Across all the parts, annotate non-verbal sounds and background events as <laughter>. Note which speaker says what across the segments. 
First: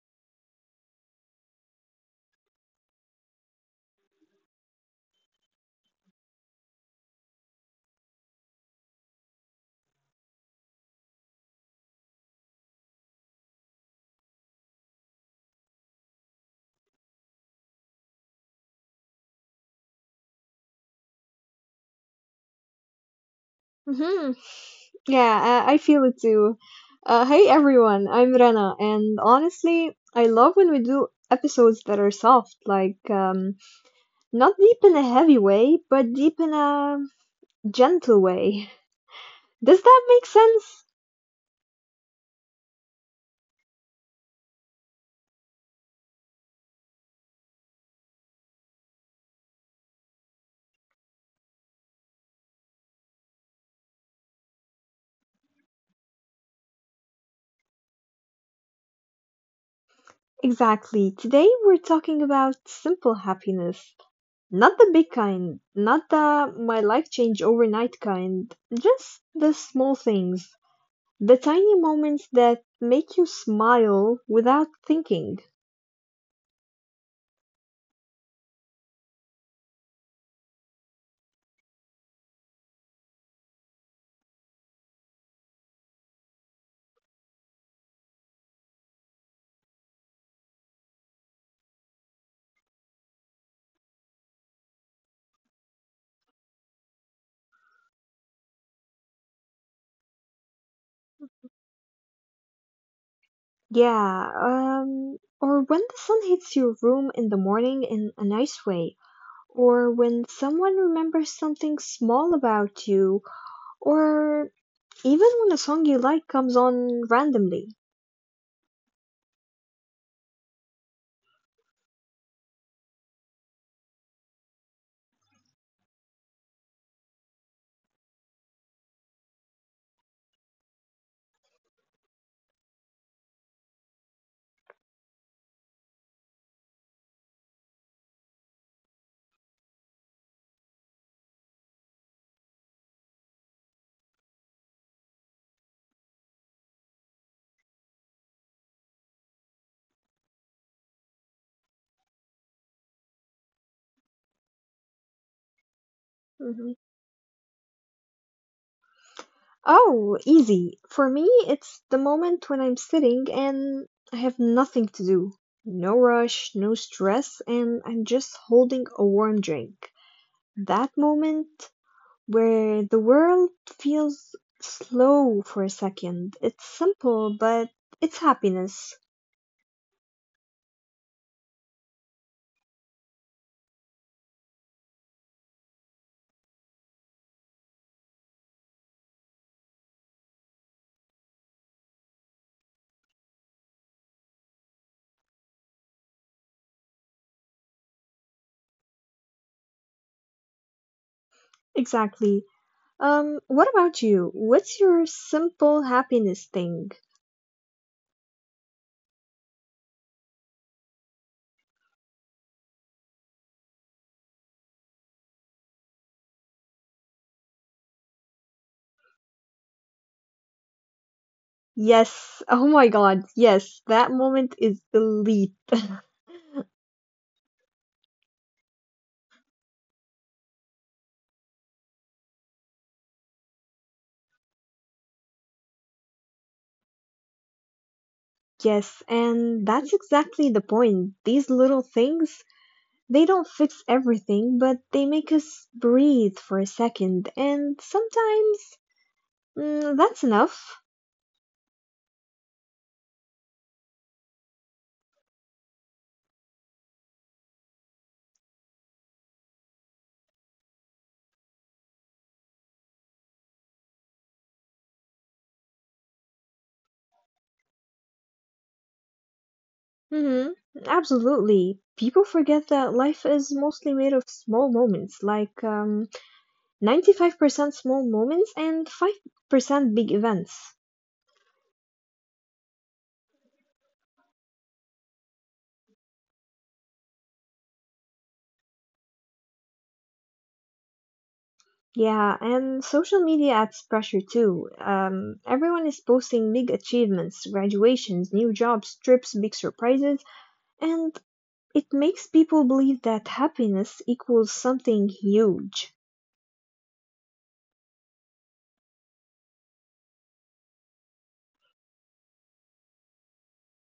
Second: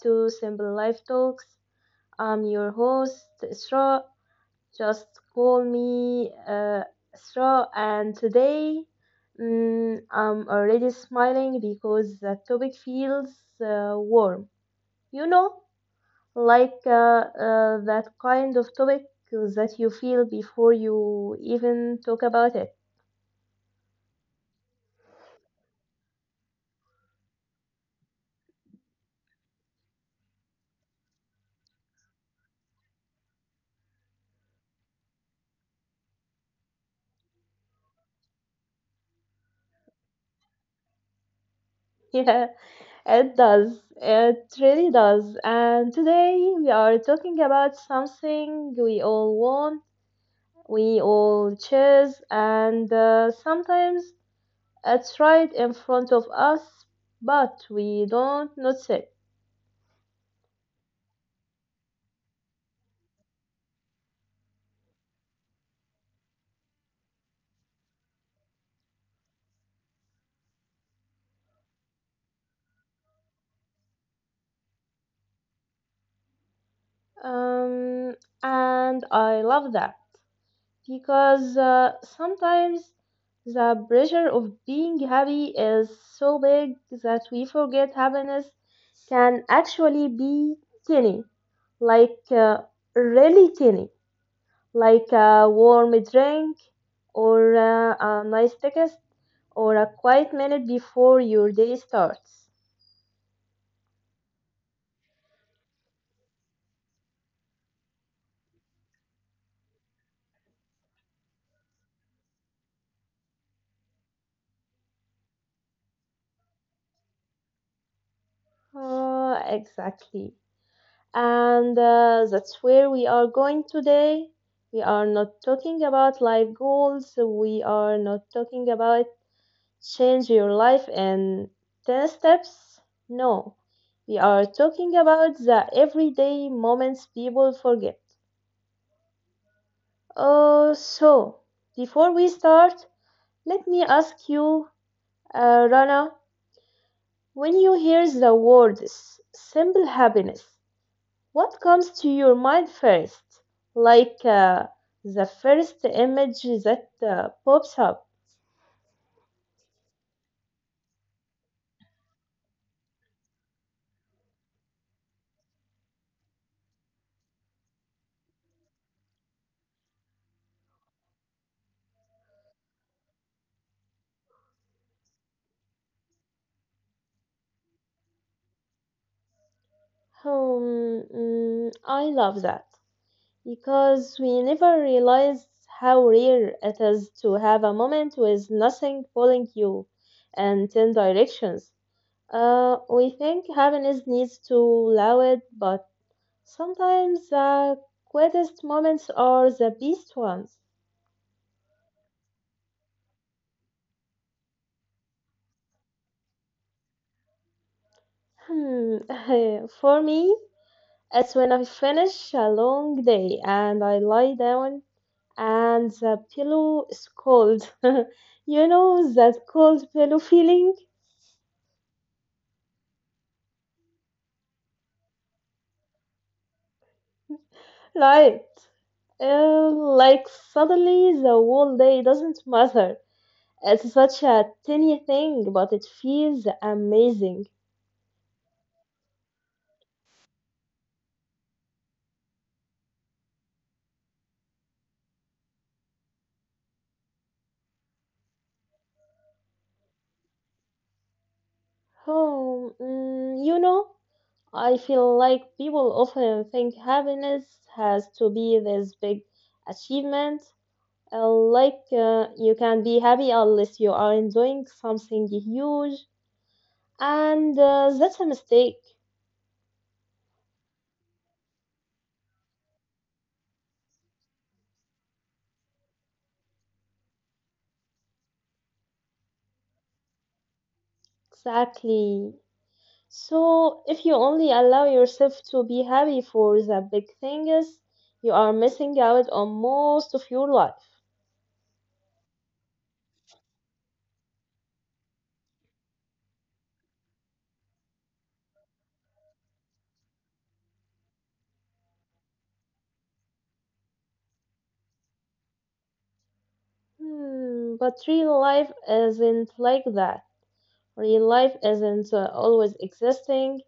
Speaker 1: to Simple Life Talks. I'm your host, Isra. Just call me Isra, and today I'm already smiling because the topic feels warm. You know, like that kind of topic that you feel before you even talk about it.
Speaker 2: hmm Yeah, I feel it too. Hey everyone, I'm Rana, and honestly, I love when we do episodes that are soft, not deep in a heavy way, but deep in a gentle way. Does that make sense?
Speaker 1: <laughs> Yeah. It does. It really does. And today we are talking about something we all want, we all chase, and sometimes it's right in front of us, but we don't notice it.
Speaker 2: Exactly. Today we're talking about simple happiness. Not the big kind, not the my life change overnight kind, just the small things. The tiny moments that make you smile without thinking.
Speaker 1: Um, and I love that. Because sometimes the pressure of being happy is so big that we forget happiness can actually be tiny, like really tiny, like a warm drink or a nice text or a quiet minute before your day starts.
Speaker 2: Yeah, or when the sun hits your room in the morning in a nice way, or when someone remembers something small about you, or even when a song you like comes on randomly.
Speaker 1: Exactly. And that's where we are going today. We are not talking about life goals. We are not talking about change your life in 10 steps. No, we are talking about the everyday moments people forget. Oh, so before we start, let me ask you, Rana, when you hear the word simple happiness, what comes to your mind first? Like the first image
Speaker 2: Mhm.
Speaker 1: that pops up.
Speaker 2: Oh, easy. For me, it's the moment when I'm sitting and I have nothing to do. No rush, no stress, and I'm just holding a warm drink. That moment where the world feels slow for a second. It's simple, but it's happiness.
Speaker 1: I love that because we never realize how rare it is to have a moment with nothing pulling you in 10 directions. We think happiness needs to allow it, but sometimes the quietest moments are the best ones.
Speaker 2: Exactly. What about you? What's your simple happiness thing?
Speaker 1: Hmm, <laughs> for me, it's when I finish a long day and I lie down and the pillow is cold. <laughs> You know that cold pillow feeling?
Speaker 2: Yes. <laughs> Oh my God. Yes. That moment is elite. <laughs>
Speaker 1: Right. Like suddenly the whole day doesn't matter. It's such a tiny thing, but it feels amazing.
Speaker 2: Yes, and that's exactly the point. These little things, they don't fix everything, but they make us breathe for a second, and sometimes that's enough.
Speaker 1: Oh, I feel like people often think happiness has to be this big achievement. Like you can be happy unless you are enjoying something huge, and that's a mistake.
Speaker 2: hmm Absolutely. People forget that life is mostly made of small moments, like 95% small moments and 5% big events.
Speaker 1: Exactly. So if you only allow yourself to be happy for the big things, you are missing out on most of your life.
Speaker 2: Yeah, and social media adds pressure too. Everyone is posting big achievements, graduations, new jobs, trips, big surprises, and it makes people believe that happiness equals something huge.
Speaker 1: But real life isn't like that. Real life isn't always existing.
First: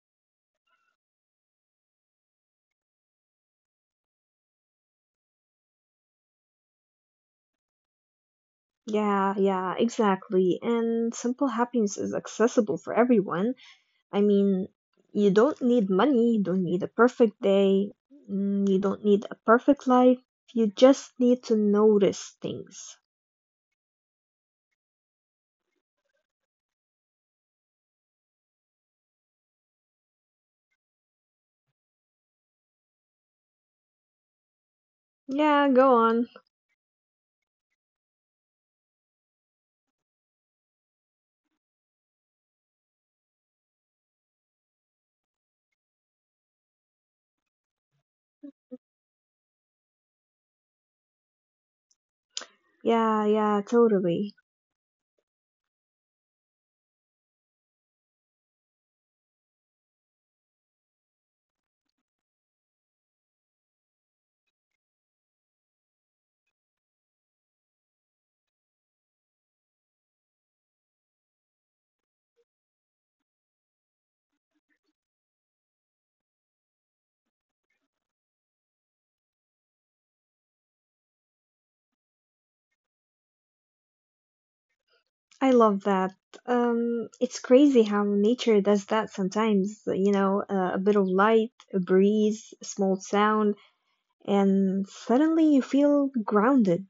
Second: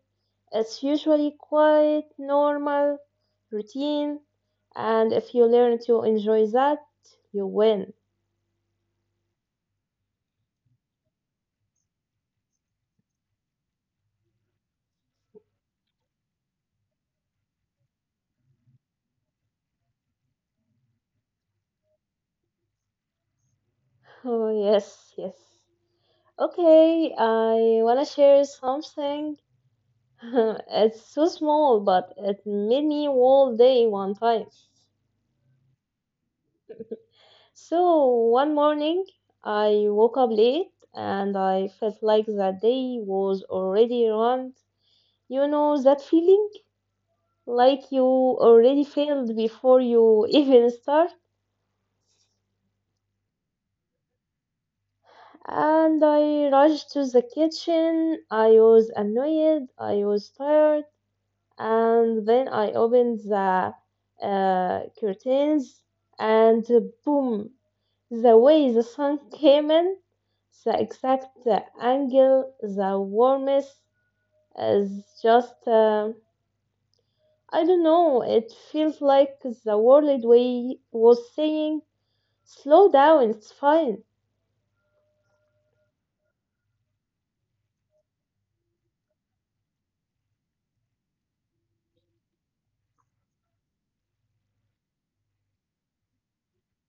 Speaker 1: It's usually quite normal, routine, and if you learn to enjoy that, you win.
Speaker 2: Yeah, yeah, exactly. And simple happiness is accessible for everyone. I mean, you don't need money, you don't need a perfect day, you don't need a perfect life. You just need to notice things.
Speaker 1: Oh, yes, yes. Okay, I want to share something. <laughs> It's so small, but it made me all day one time.
Speaker 2: Yeah, go on.
Speaker 1: So, one morning, I woke up late and I felt like that day was already run. You know that feeling? Like you already failed before you even start.
Speaker 2: Yeah, yeah, totally.
Speaker 1: And I rushed to the kitchen. I was annoyed. I was tired. And then I opened the curtains, and boom! The way the sun <laughs> came in, the exact angle, the warmness is just. I don't know. It feels like the world way was saying, "Slow down, it's fine."
Speaker 2: I love that. It's crazy how nature does that sometimes. A bit of light, a breeze, a small sound, and suddenly you feel grounded.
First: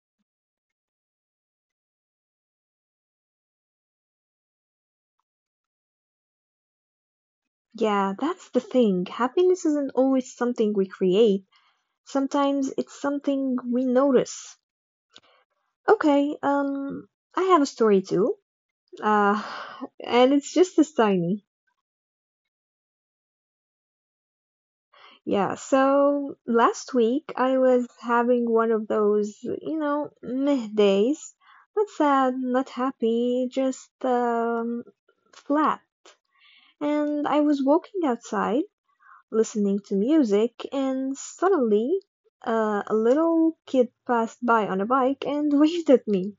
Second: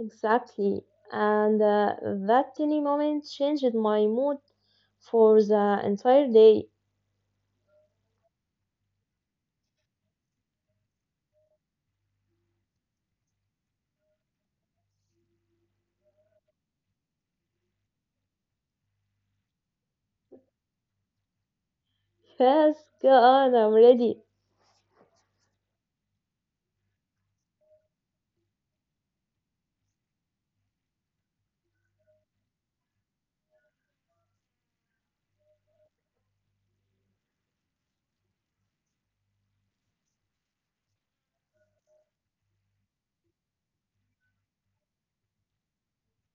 Speaker 1: Exactly. And that tiny moment changed my mood for the entire day.
Speaker 2: Yeah, that's the thing. Happiness isn't always something we create. Sometimes it's something we notice. Okay, I have a story too. Uh, and it's just as tiny.
Speaker 1: Yes, go on, I'm ready.
Speaker 2: Yeah, so last week I was having one of those, meh days. Not sad, not happy, just, flat. And I was walking outside, listening to music, and suddenly, a little kid passed by on a bike and <laughs> waved at me.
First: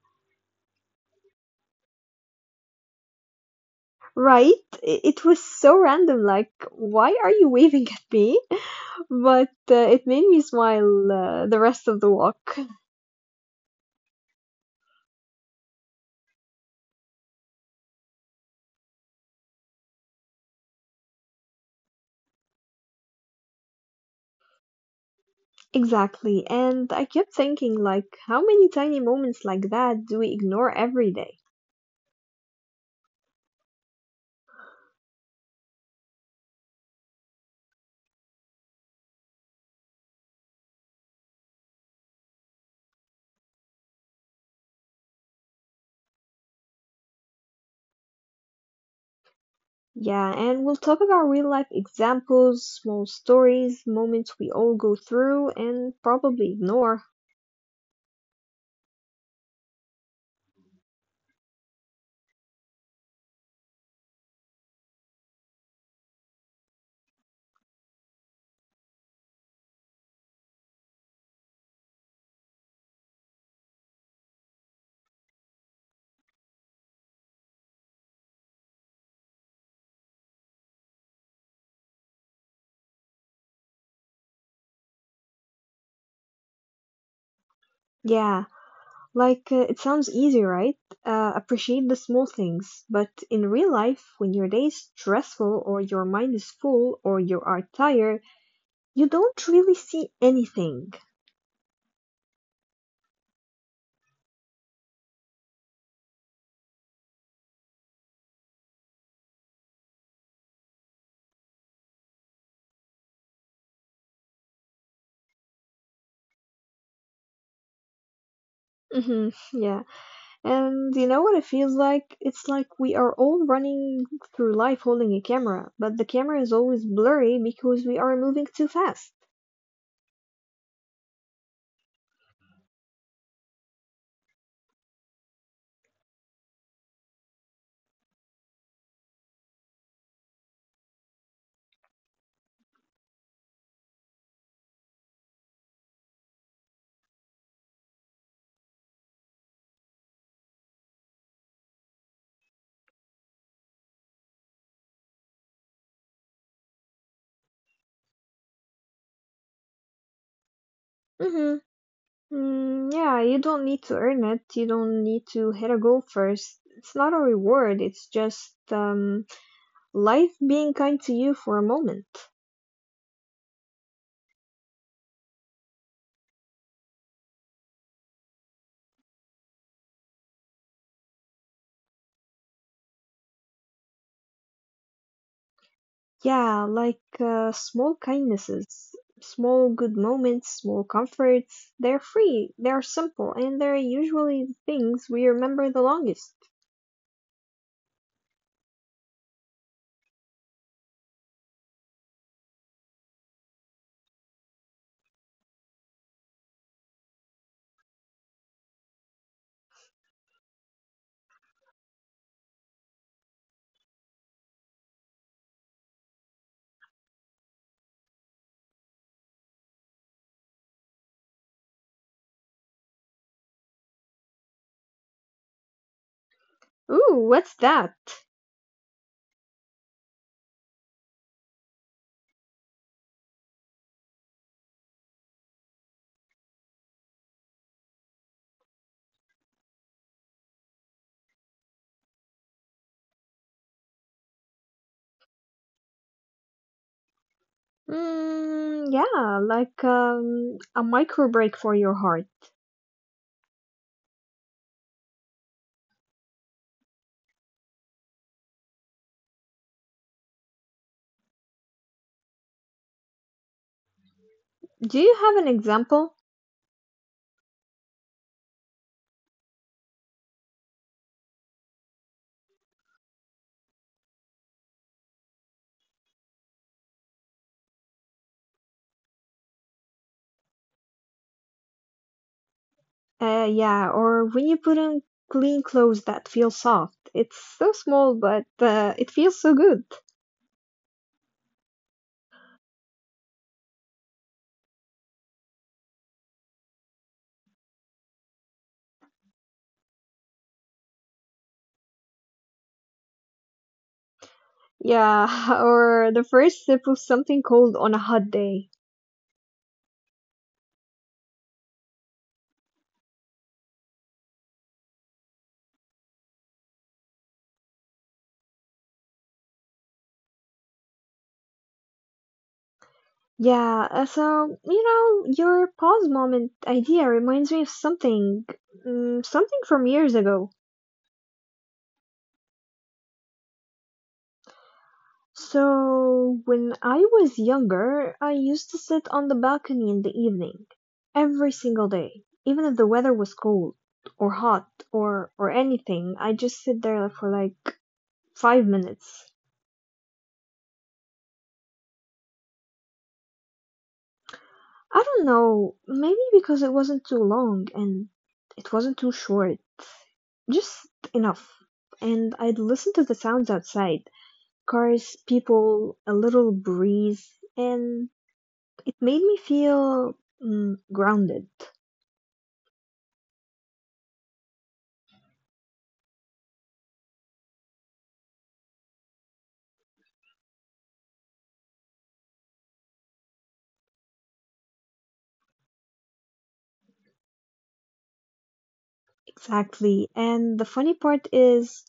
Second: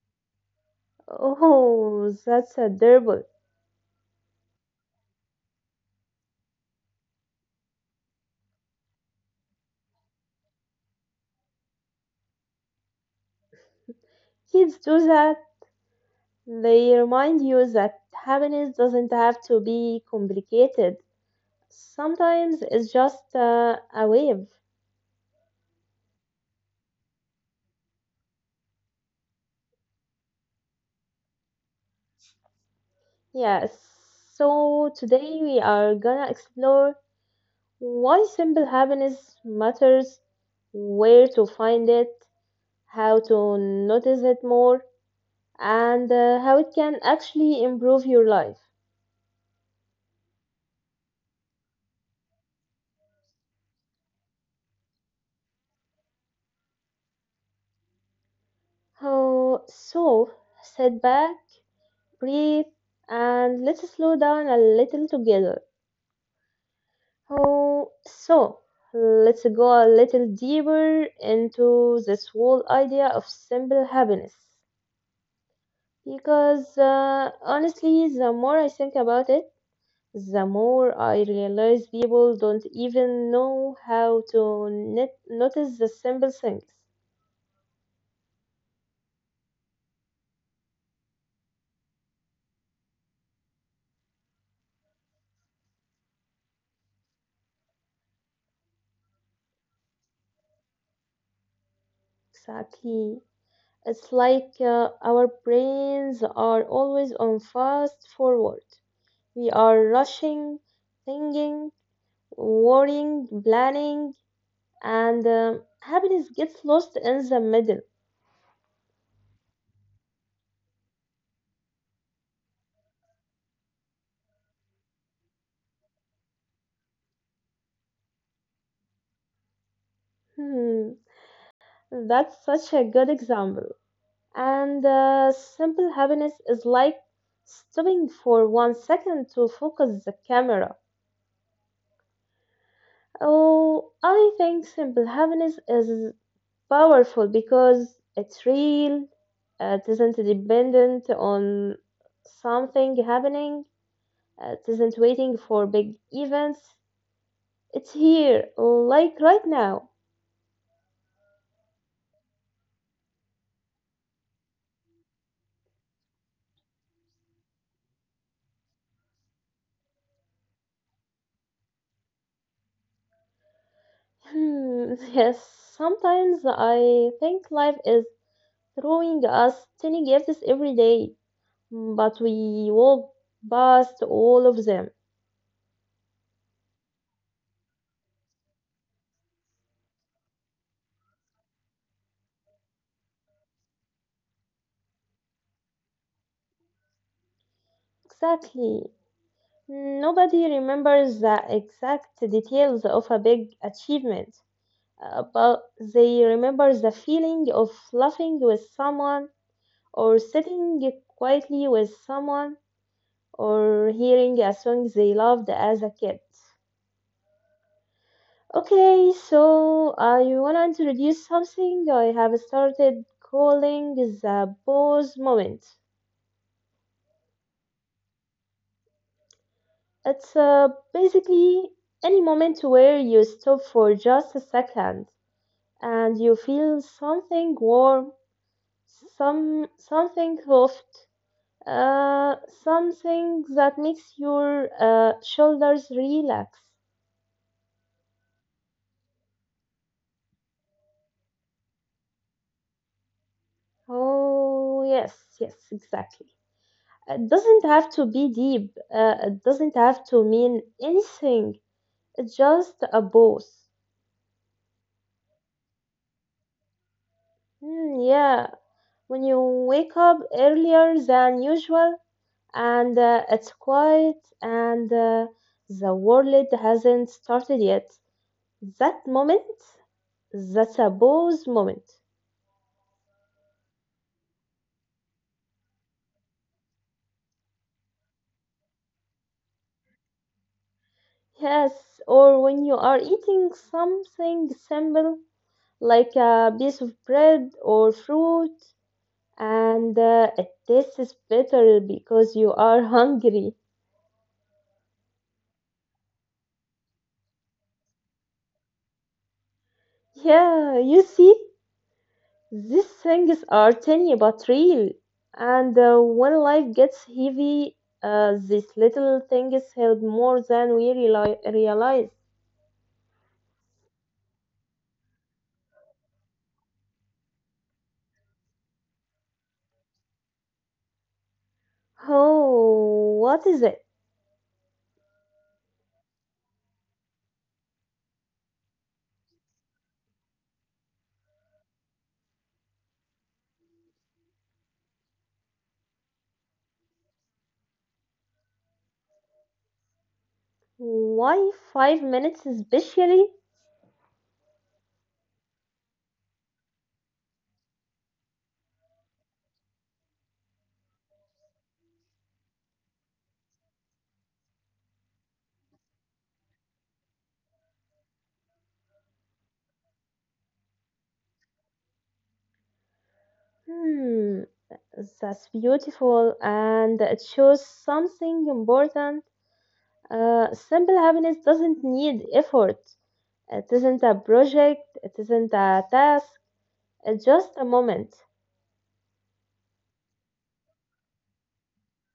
Speaker 1: Oh, that's adorable.
Speaker 2: Right? It was so random, like, why are you waving at me? <laughs> But it made me smile the rest of the walk.
Speaker 1: Kids do that. They remind you that happiness doesn't have to be complicated. Sometimes it's just a wave.
Speaker 2: Exactly. And I kept thinking, like, how many tiny moments like that do we ignore every day?
Speaker 1: Yes, so today we are gonna explore why simple happiness matters, where to find it, how to notice it more, and how it can actually improve your life.
Speaker 2: Yeah, and we'll talk about real life examples, small stories, moments we all go through and probably ignore.
Speaker 1: Oh, so sit back, breathe, and let's slow down a little together. Oh, so let's go a little deeper into this whole idea of simple happiness. Because honestly, the more I think about it, the more I realize people don't even know how to notice the simple things.
Speaker 2: Yeah, like, it sounds easy, right? Appreciate the small things. But in real life, when your day is stressful, or your mind is full, or you are tired, you don't really see anything.
Speaker 1: Exactly. It's like our brains are always on fast forward. We are rushing, thinking, worrying, planning, and happiness gets lost in the middle.
Speaker 2: Yeah. And you know what it feels like? It's like we are all running through life holding a camera, but the camera is always blurry because we are moving too fast.
Speaker 1: Hmm, that's such a good example. And simple happiness is like stopping for 1 second to focus the camera. Oh, I think simple happiness is powerful because it's real. It isn't dependent on something happening. It isn't waiting for big events. It's here, like right now.
Speaker 2: hmm Mm, yeah, you don't need to earn it. You don't need to hit a goal first. It's not a reward. It's just life being kind to you for a moment.
Speaker 1: <laughs> Yes, sometimes I think life is throwing us tiny gifts every day. But we walked past all of them.
Speaker 2: Yeah, like small kindnesses, small good moments, small comforts. They're free, they're simple, and they're usually the things we remember the longest.
Speaker 1: Exactly. Nobody remembers the exact details of a big achievement, but they remember the feeling of laughing with someone, or sitting quietly with someone, or hearing a song they loved as a kid. Okay, so I want to introduce something I have started calling the pause moment.
Speaker 2: Ooh, what's that?
Speaker 1: It's basically any moment where you stop for just a second and you feel something warm, something soft, uh, something that makes your shoulders relax.
Speaker 2: Mm, yeah, like a micro break for your heart.
Speaker 1: Oh yes, yes, exactly. It doesn't have to be deep. It doesn't have to mean anything. It's just a pause.
Speaker 2: Do you have an example?
Speaker 1: Hmm, yeah, when you wake up earlier than usual and it's quiet and the world hasn't started yet. That moment, that's a pause moment.
Speaker 2: Yeah, or when you put on clean clothes that feel soft. It's so small, but it feels so good.
Speaker 1: Yes, or when you are eating something simple like a piece of bread or fruit and it tastes better because you are hungry.
Speaker 2: Yeah, <laughs> or the first sip of something cold on a hot day.
Speaker 1: Yeah, you see? These things are tiny but real, and when life gets heavy, these little things help more than we realize.
Speaker 2: Yeah, so, your pause moment idea reminds me of something, something from years ago.
Speaker 1: Oh, what is it?
Speaker 2: So, when I was younger, I used to sit on the balcony in the evening, every single day, even if the weather was cold or hot or anything. I just sit there for like 5 minutes.
Speaker 1: Why 5 minutes especially?
Speaker 2: I don't know, maybe because it wasn't too long and it wasn't too short. Just enough. And I'd listen to the sounds outside cars, people, a little breeze, and it made me feel grounded.
Speaker 1: Hmm, that's beautiful, and it shows something important. Simple happiness doesn't need effort. It isn't a project, it isn't a task, it's just a moment.
Speaker 2: Exactly. And the funny part is,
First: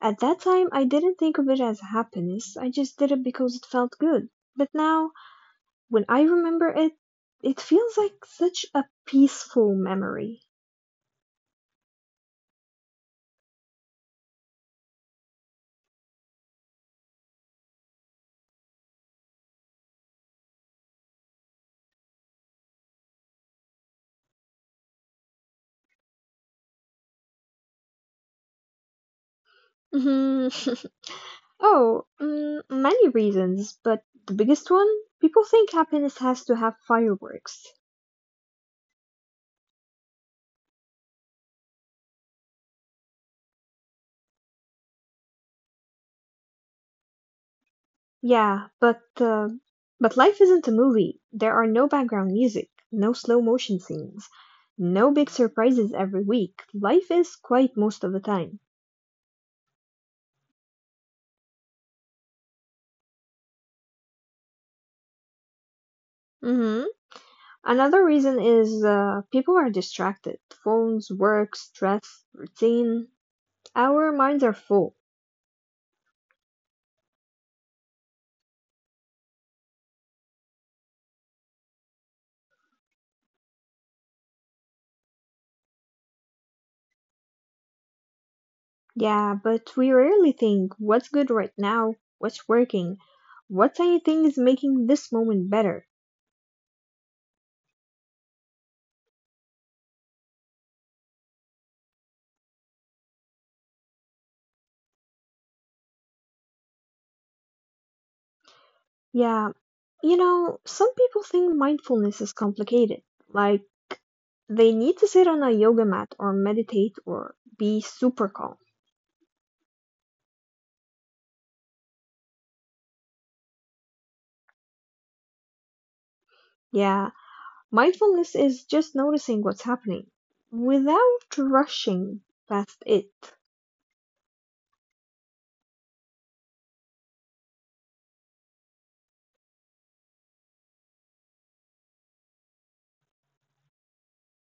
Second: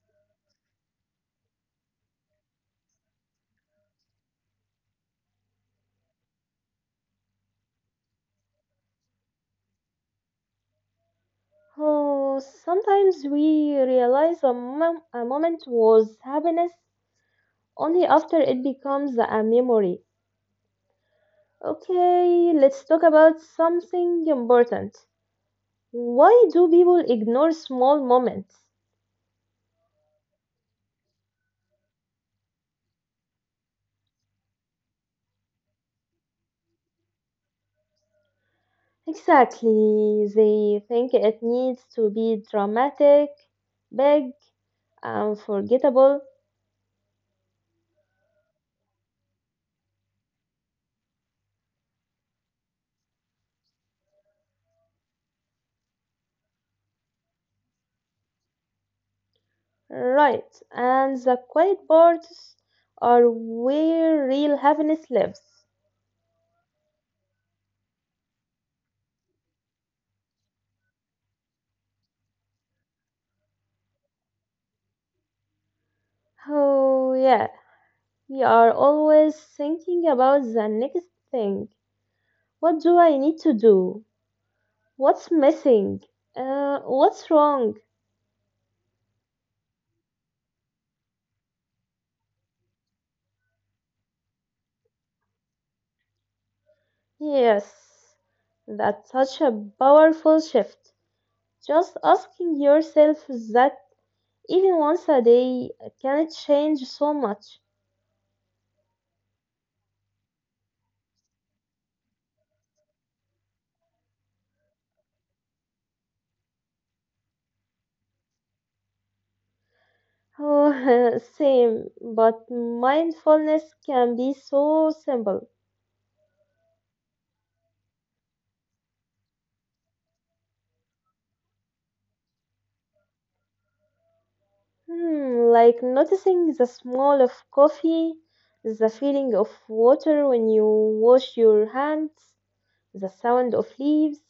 Speaker 2: at that time, I didn't think of it as happiness. I just did it because it felt good. But now, when I remember it, it feels like such a peaceful memory.
Speaker 1: Oh, sometimes we realize a moment was happiness only after it becomes a memory. Okay, let's talk about something important. Why do people ignore small moments?
Speaker 2: Mhm. <laughs> Oh, many reasons, but the biggest one, people think happiness has to have fireworks.
Speaker 1: Exactly, they think it needs to be dramatic, big, unforgettable.
Speaker 2: Yeah, but but life isn't a movie. There are no background music, no slow motion scenes, no big surprises every week. Life is quiet most of the time.
Speaker 1: Right, and the quiet parts are where real happiness lives.
Speaker 2: hmm Another reason is people are distracted. Phones, work, stress, routine. Our minds are full.
Speaker 1: Oh, yes. We are always thinking about the next thing. What do I need to do? What's missing? What's wrong?
Speaker 2: Yeah, but we rarely think what's good right now, what's working, what tiny thing is making this moment better.
Speaker 1: Yes, that's such a powerful shift. Just asking yourself that even once a day can it change so much.
Speaker 2: Yeah, some people think mindfulness is complicated. Like, they need to sit on a yoga mat or meditate or be super calm.
Speaker 1: Oh, <laughs> same, but mindfulness can be so simple.
Speaker 2: Yeah, mindfulness is just noticing what's happening without rushing past it.
Speaker 1: Like noticing the smell of coffee, the feeling of water when you wash your hands, the sound of leaves,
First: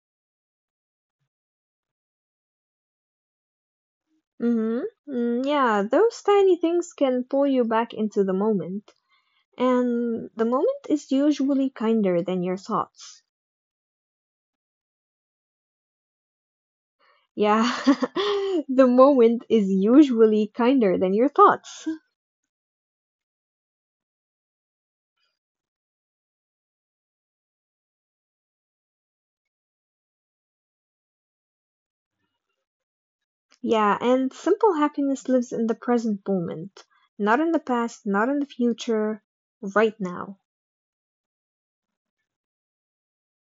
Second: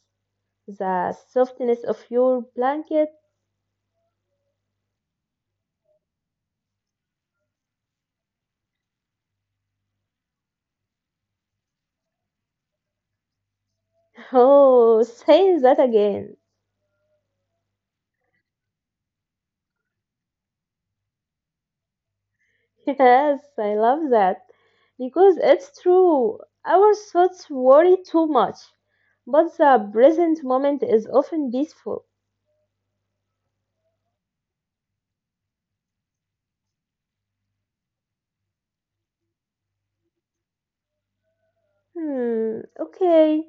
Speaker 1: the softness of your blanket.
Speaker 2: Mm-hmm. Mm, yeah, those tiny things can pull you back into the moment. And the moment is usually kinder than your thoughts.
Speaker 1: <laughs> Oh, say that again.
Speaker 2: Yeah, <laughs> the moment is usually kinder than your thoughts.
Speaker 1: <laughs> Yes, I love that. Because it's true. Our thoughts worry too much, but the present moment is often peaceful.
Speaker 2: Yeah, and simple happiness lives in the present moment, not in the past, not in the future, right now.
Speaker 1: Okay.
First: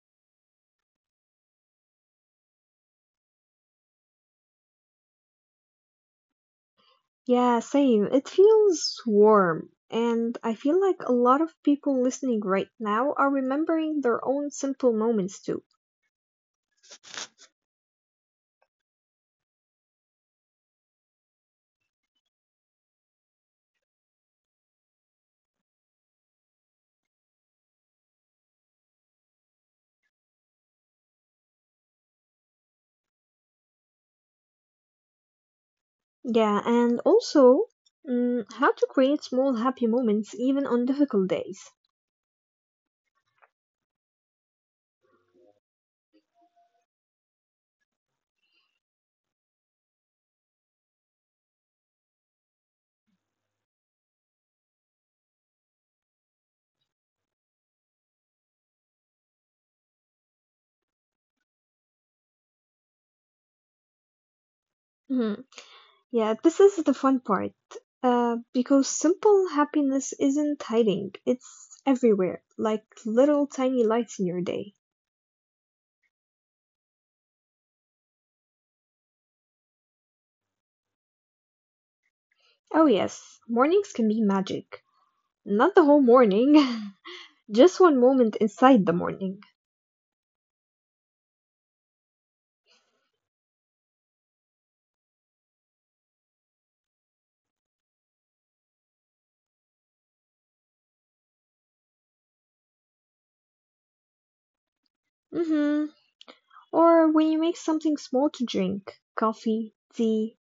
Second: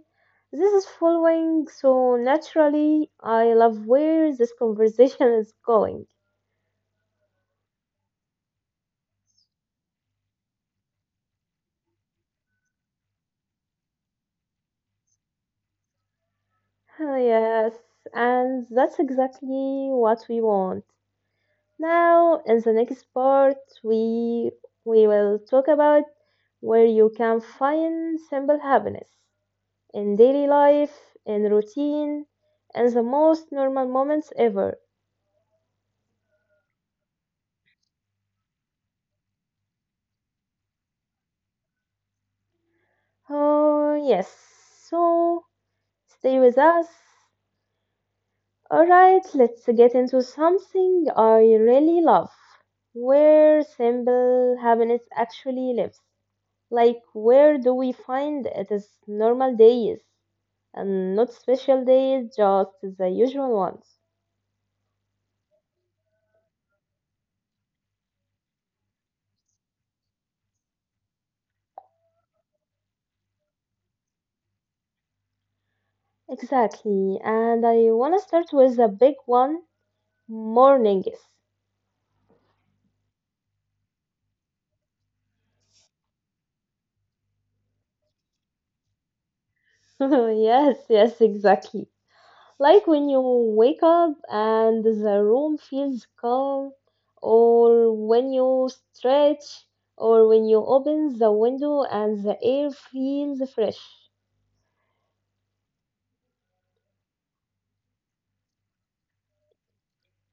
Speaker 1: This is following, so naturally, I love where this conversation is going.
Speaker 2: Yeah, same. It feels warm. And I feel like a lot of people listening right now are remembering their own simple moments too.
Speaker 1: Ah, yes, and that's exactly what we want. Now, in the next part, we will talk about where you can find simple happiness in daily life, in routine, and the most normal moments ever.
Speaker 2: Yeah, and also how to create small happy moments even on difficult days.
Speaker 1: Oh, yes. So, stay with us. All right, let's get into something I really love, where simple happiness actually lives. Like, where do we find it is normal days and not special days, just the usual ones?
Speaker 2: Mhm. Yeah, this is the fun part. Because simple happiness isn't hiding, it's everywhere, like little tiny lights in your day.
Speaker 1: Exactly, and I want to start with a big one: mornings.
Speaker 2: Oh, yes, mornings can be magic. Not the whole morning, <laughs> just one moment inside the morning.
Speaker 1: <laughs> Yes, yes, exactly. Like when you wake up and the room feels calm, or when you stretch, or when you open the window and the air feels fresh.
Speaker 2: hmm Or when you make something small to drink coffee, tea,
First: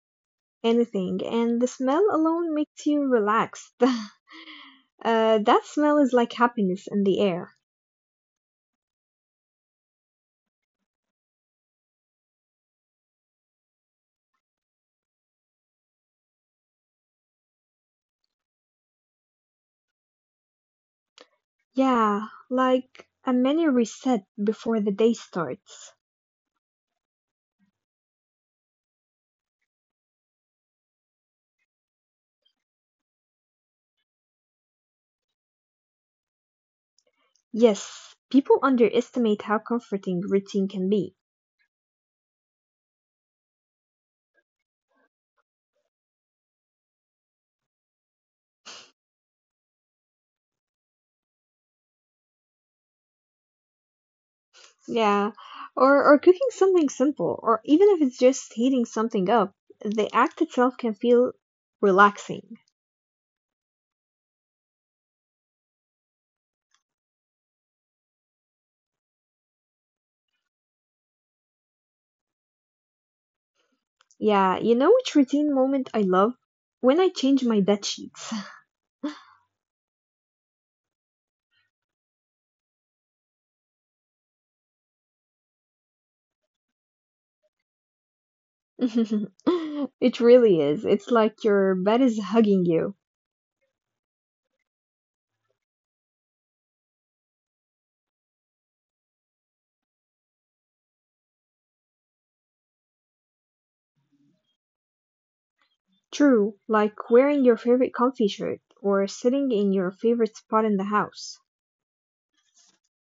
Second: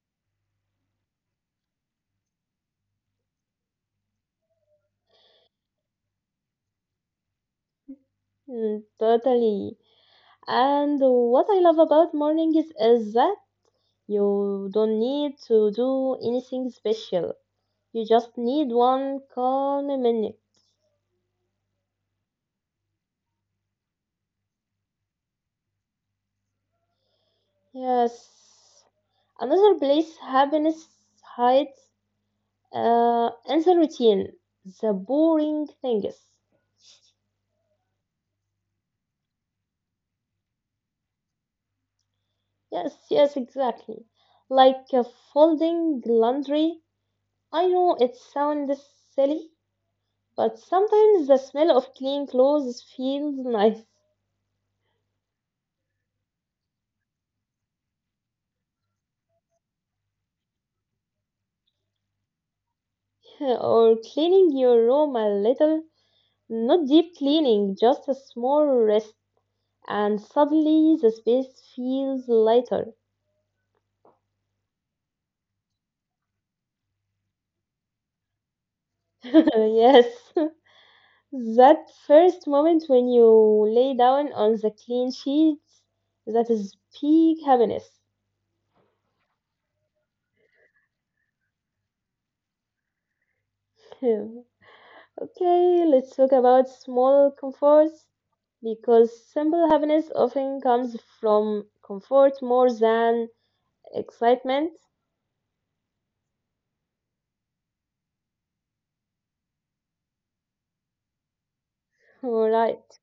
Speaker 2: anything, and the smell alone makes you relaxed. <laughs> That smell is like happiness in the air.
Speaker 1: Mm, totally. And what I love about mornings is that you don't need to do anything special. You just need one calm minute.
Speaker 2: Yeah, like a mini reset before the day starts.
Speaker 1: Yes. Another place happiness hides. And the routine, the boring things.
Speaker 2: Yes, people underestimate how comforting routine can be.
Speaker 1: Yes, yes, exactly. Like folding laundry. I know it sounds silly, but sometimes the smell of clean clothes feels nice.
Speaker 2: Yeah, or cooking something simple, or even if it's just heating something up, the act itself can feel relaxing.
Speaker 1: <laughs> Or cleaning your room a little, not deep cleaning, just a small rest, and suddenly the space feels lighter.
Speaker 2: Yeah, you know which routine moment I love? When I change my bed sheets.
Speaker 1: <laughs> Yes. That first moment when you lay down on the clean sheets, that is peak happiness. <laughs>
Speaker 2: <laughs> It really is. It's like your bed is hugging you.
Speaker 1: Hmm. Okay, let's talk about small comforts because simple happiness often comes from comfort more than excitement.
Speaker 2: True, like wearing your favorite comfy shirt or sitting in your favorite spot in the house.
Speaker 1: <laughs> Alright.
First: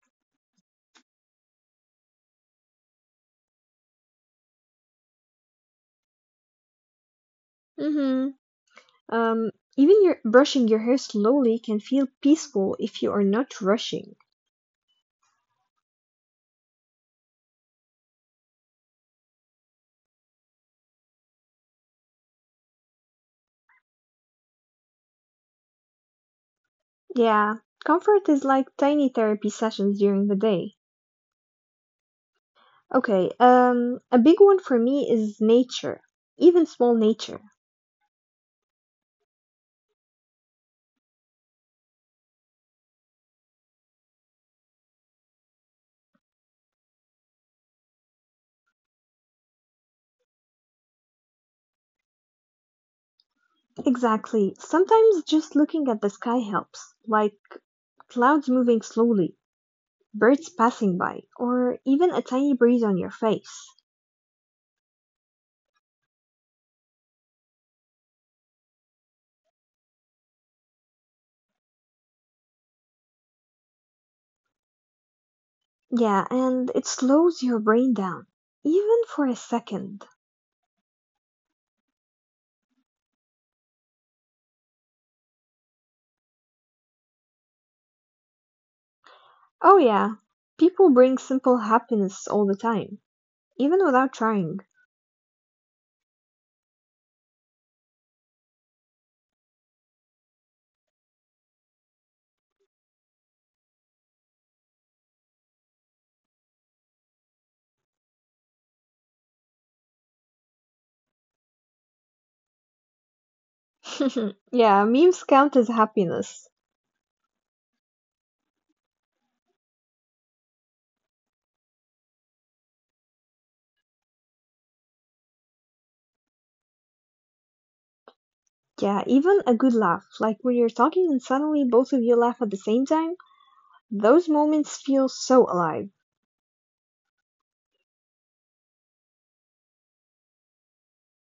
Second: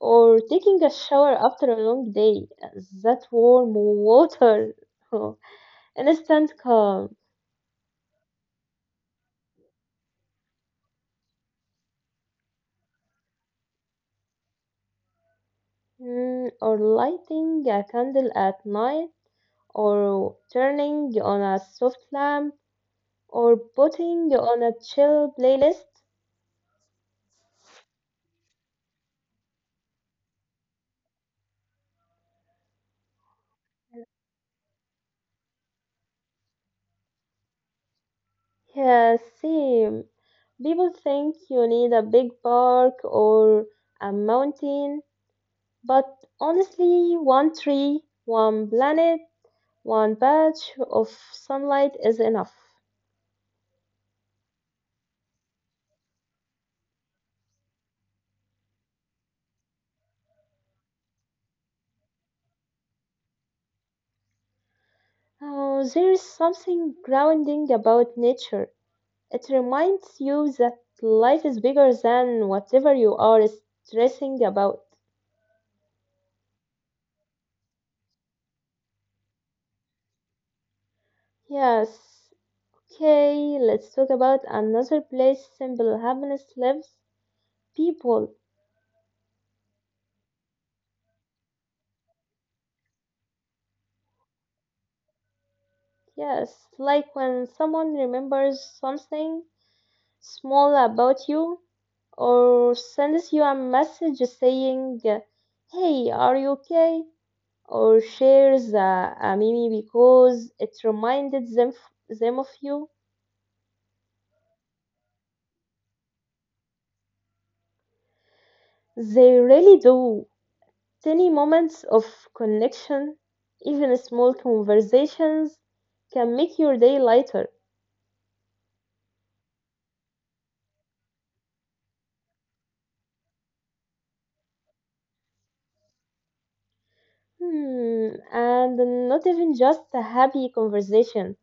Speaker 1: Or taking a shower after a long day. That warm water. <laughs> Instant calm.
Speaker 2: Mhm. Um, Even your brushing your hair slowly can feel peaceful if you are not rushing.
Speaker 1: Or lighting a candle at night or turning on a soft lamp, or putting on a chill playlist.
Speaker 2: Yeah, comfort is like tiny therapy sessions during the day. Okay, a big one for me is nature, even small nature.
Speaker 1: Yeah, see, people think you need a big park or a mountain, but honestly, one tree, one planet, one patch of sunlight is enough.
Speaker 2: Exactly. Sometimes just looking at the sky helps, like clouds moving slowly, birds passing by, or even a tiny breeze on your face.
Speaker 1: Oh, there is something grounding about nature. It reminds you that life is bigger than whatever you are stressing about.
Speaker 2: Yeah, and it slows your brain down, even for a second.
Speaker 1: Yes. Okay, let's talk about another place simple happiness lives: people.
Speaker 2: Oh, yeah, people bring simple happiness all the time, even without trying.
Speaker 1: Yes, like when someone remembers something small about you or sends you a message saying, "Hey, are you okay?" Or shares a meme because it reminded them of you.
Speaker 2: <laughs> Yeah, memes count as happiness.
Speaker 1: They really do. Tiny moments of connection, even small conversations, can make your day lighter.
Speaker 2: Yeah, even a good laugh, like when you're talking and suddenly both of you laugh at the same time, those moments feel so alive.
Speaker 1: And not even just a happy conversation.